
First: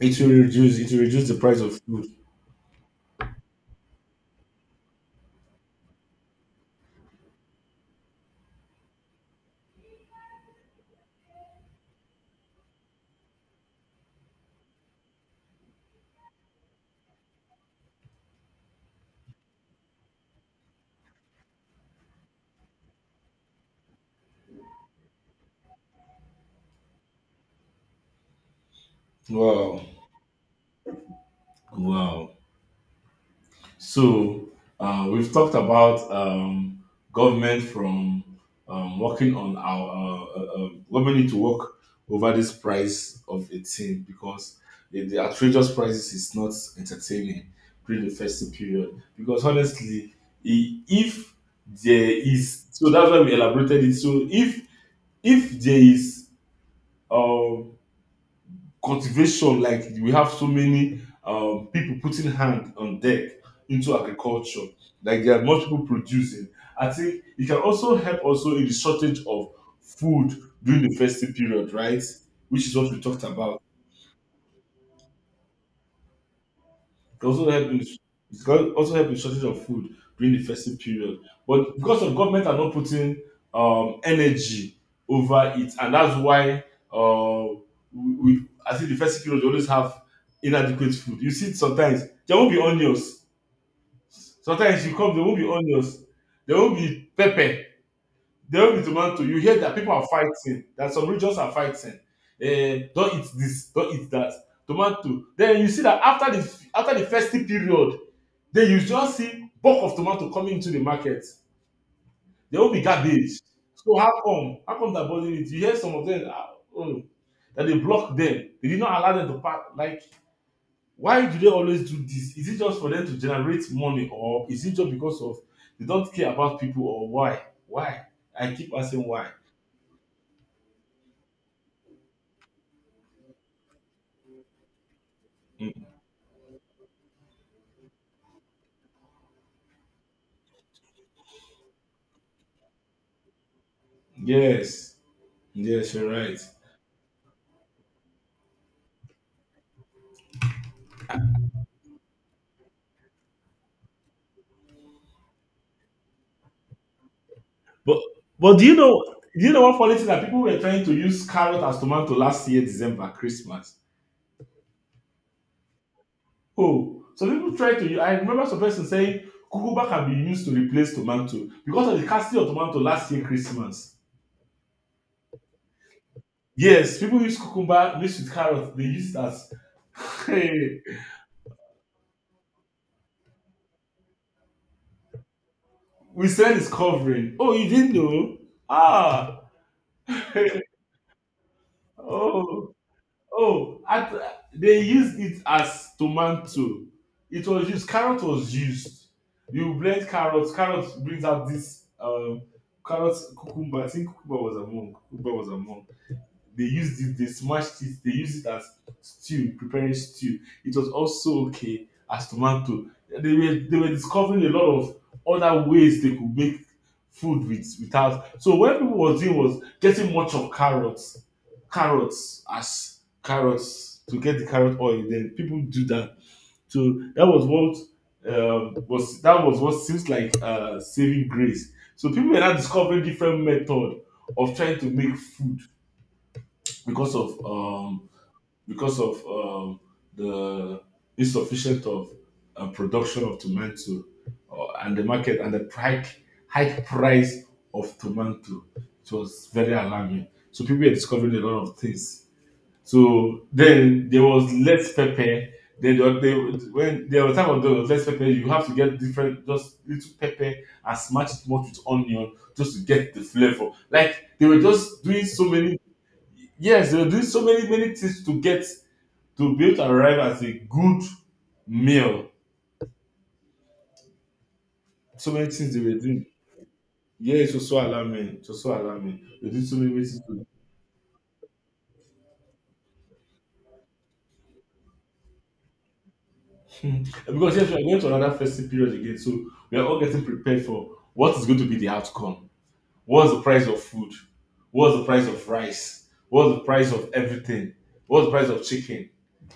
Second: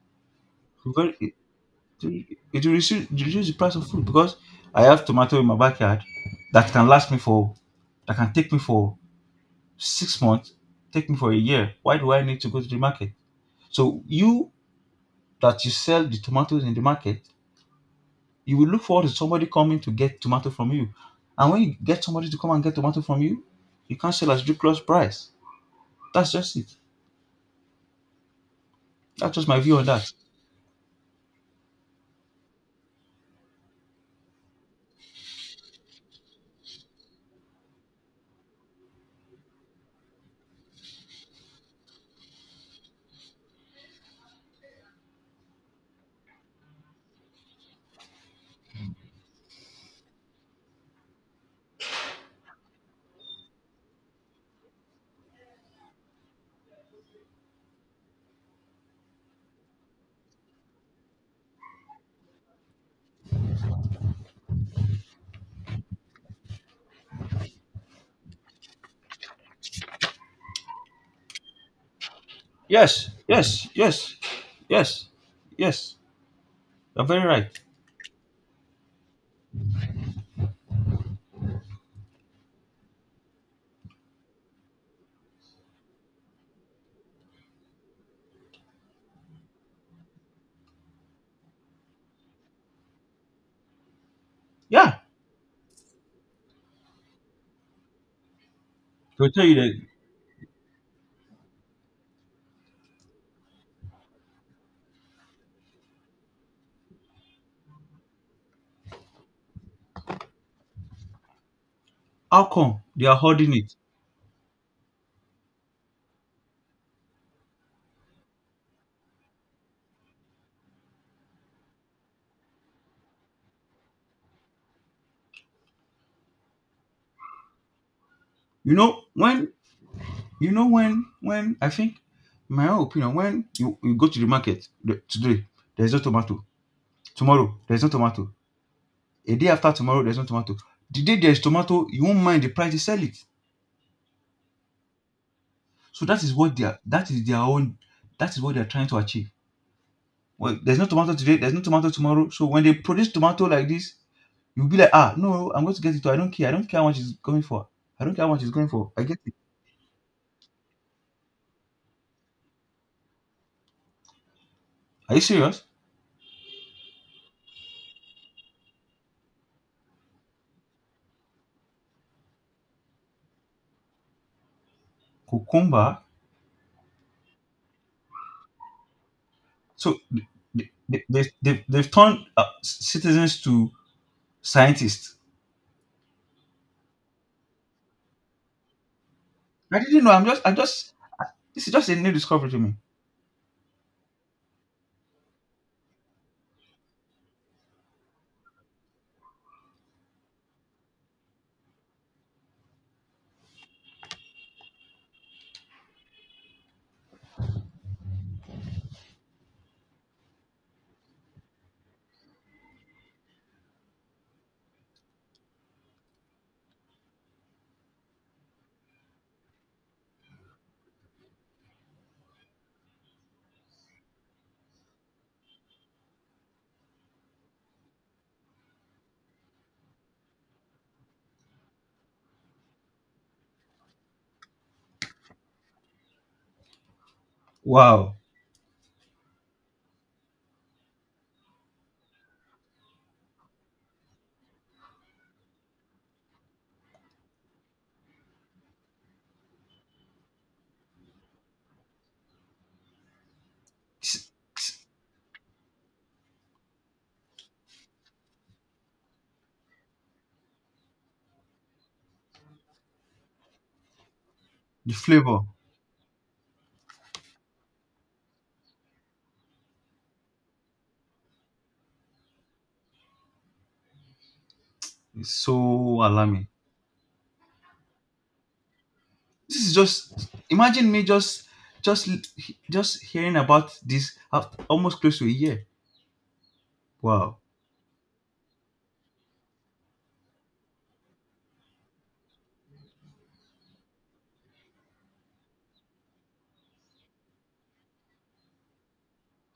B: it will
A: Very,
B: reduce the
A: it,
B: price of food.
A: it will reduce, reduce the price of food because I have tomato in my backyard that can last me for, that can take me for 6 months, take me for a year. Why do I need to go to the market? So you that you sell the tomatoes in the market, you will look forward to somebody coming to get tomato from you. And when you get somebody to come and get tomato from you, you can't sell at ridiculous price. That's just it. That's just my view
B: Wow,
A: on that.
B: wow. So we've talked about government from working on our government need to work over this price of a thing because the outrageous prices is not entertaining during the festive period because honestly, if there is, so that's why we elaborated it. So if there is um, cultivation, like, we have so many people putting hand on deck into agriculture, like there are much people producing. I think it can also help also in the shortage of food during the festive period, right? Which is what we
A: Yes,
B: talked about.
A: yes, yes, yes, yes. You're very
B: It also
A: right.
B: helped with also helped with shortage of food during the festive period. But because of government are not putting energy over it, and that's why uh, we I think the festive period they always have inadequate food. You see, it sometimes there won't be onions. Sometimes you
A: Yeah.
B: come, there won't be onions. There won't be pepper. There won't be tomato.
A: They'll
B: You
A: tell you
B: hear
A: that
B: that people are fighting. That some regions are fighting. Eh, don't eat this. Don't eat that. Tomato. Then you see that after the festive period, then you just see bulk of tomato coming into the market.
A: how
B: They will
A: come
B: be
A: they are
B: garbage.
A: holding it.
B: So how come? How come they're bothering it? You hear some of them, that they block them. They did not allow them to pass. Like, why do they always do this? Is it just for them to generate money, or is it just because of they don't care about people, or why? Why? I keep
A: You know,
B: asking why.
A: when, you know when I think my own opinion when you go to the market the, today
B: Mm.
A: there's no tomato, tomorrow there's no tomato, a day after tomorrow there's no tomato, the day there's tomato you won't mind the price they sell it.
B: Yes, yes,
A: So
B: you're
A: that is
B: right.
A: what they are, that is their own, that is what they're trying to achieve. Well, there's no tomato today, there's no tomato tomorrow, so when they produce tomato like this, you'll be like ah no, I'm going to get it, I don't care, I don't care how much it's going for,
B: But
A: I don't care how much it's
B: but do
A: going
B: you
A: for,
B: know
A: I get it.
B: do you know one funny thing that people were trying to use carrot as tomato last year December Christmas?
A: Are you serious?
B: Oh, some people try to. I remember some person saying cucumber can be used to replace tomato because of the scarcity of tomato last year Christmas.
A: Cucumber.
B: Yes, people use cucumber mixed with carrot. They use it as
A: So they've turned citizens to scientists.
B: we sell is covering. Oh, you didn't know? Ah,
A: I didn't know. This is just a new discovery to
B: oh,
A: me.
B: oh. At, they used it as tomato. It was used. Carrot was used. You blend carrots. Carrot brings out this carrot, cucumber. I think cucumber was among. Cucumber was among. They used it, they smashed it, they used it as stew, preparing stew. It was also okay as tomato. They were discovering a lot of other ways they could make food with without. So what people was doing was getting much of carrots, carrots as carrots to get the carrot oil. Then people do that. So that was what was that was what seems like saving grace. So people were now discovering different method of trying to make food because of um,
A: Wow.
B: because of the insufficient of production of tomato and the market and the hike high price of tomato. It was very alarming. So people were discovering a lot of things. So then
A: S-
B: there
A: s-
B: was less pepper. Then when there was time of there was less pepper, you have to get different just little pepper and smash it much with onion just to get the flavor. Like they were
A: The
B: just doing
A: flavor
B: so many. Yes, they were doing so many many things to get to be able to arrive as a good meal.
A: is
B: So many things they were
A: so
B: doing.
A: alarming.
B: Yeah, it was so alarming. It was so alarming. They did
A: This is
B: so many things
A: just,
B: to.
A: imagine me just, just hearing about this after almost close to a year. Wow.
B: Because yes, we are going to another festive period again, so we are all getting prepared for what is going to be the outcome. What's the price of food? What's the price of rice? What's the price of everything? What's the price of chicken?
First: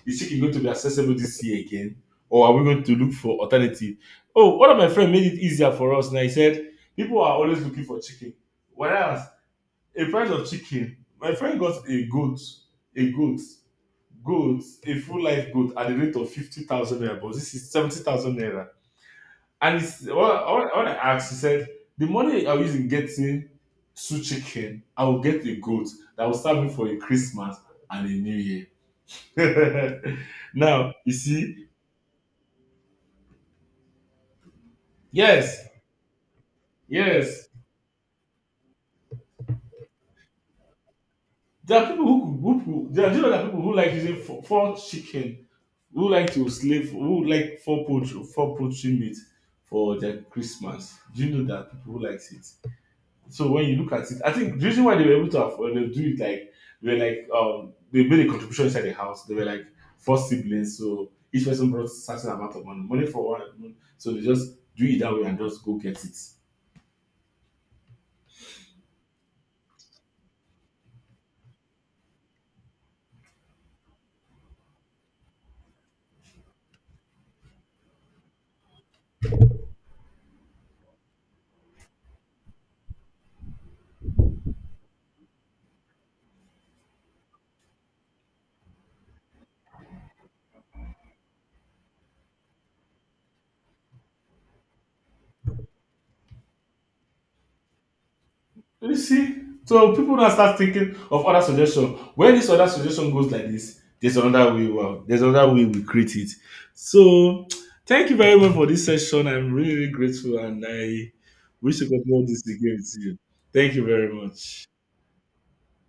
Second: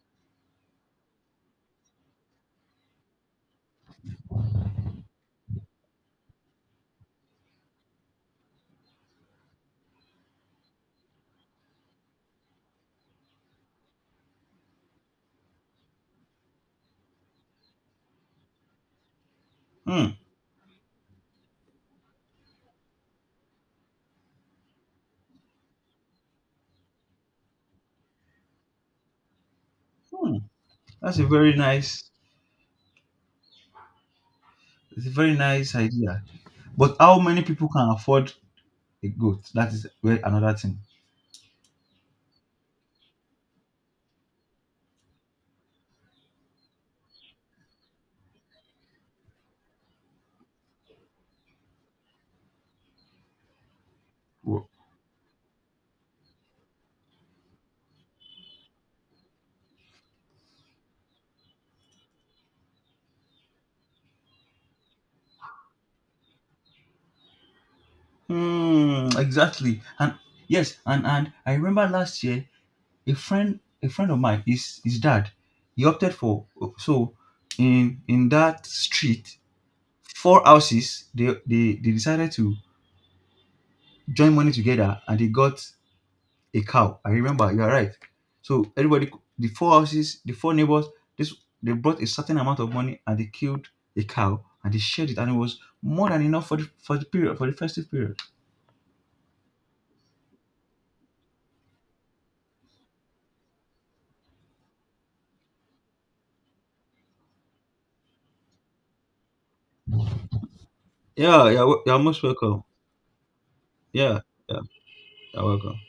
B: Is chicken going to be accessible this year again? Or are we going to look for alternative? Oh, one of my friends made it easier for us. Now he said, people are always looking for chicken. Whereas a price of chicken, my friend got a goat, goat, a full life goat at the rate of 50,000 naira, but this is 70,000 naira. And it's,
A: Hmm.
B: when I asked, he said, the money I was in getting two chicken, I will get a goat that will serve me for a Christmas and a New Year.
A: Hmm.
B: Now, you
A: That's a very
B: see,
A: nice, it's a very
B: yes,
A: nice idea. But how many
B: yes.
A: people can afford a goat? That is where another thing.
B: There are people who there are, you know, there are people who like using four chicken, who like to slave, who like four poultry meat for their Christmas. Do you know that people who likes it? So when you look at it, I think the reason why they were able to afford they do it like they were like they made a contribution inside the house. They were like four siblings, so each person brought certain amount of money, money for one, so they just do it that way and just go get it.
A: Hmm, exactly. And yes, and I remember last year a friend, his dad, he opted for so in that street, 4 houses, they decided to join money together and they got a cow. I remember you're right. So everybody, the 4 houses, the 4 neighbors, this they brought a certain amount of money and they killed a cow and they shared it and it was more than enough for the period for the festive period.
B: You see, so people now start thinking of other suggestion. When this other suggestion goes like this, there's another way. Wow, there's another way we create it. So, thank you very much for this session. I'm really, really grateful, and I
A: Yeah, yeah,
B: wish to
A: you're most
B: continue this
A: welcome.
B: again with you. Thank you very
A: Yeah, yeah,
B: much.
A: you're welcome.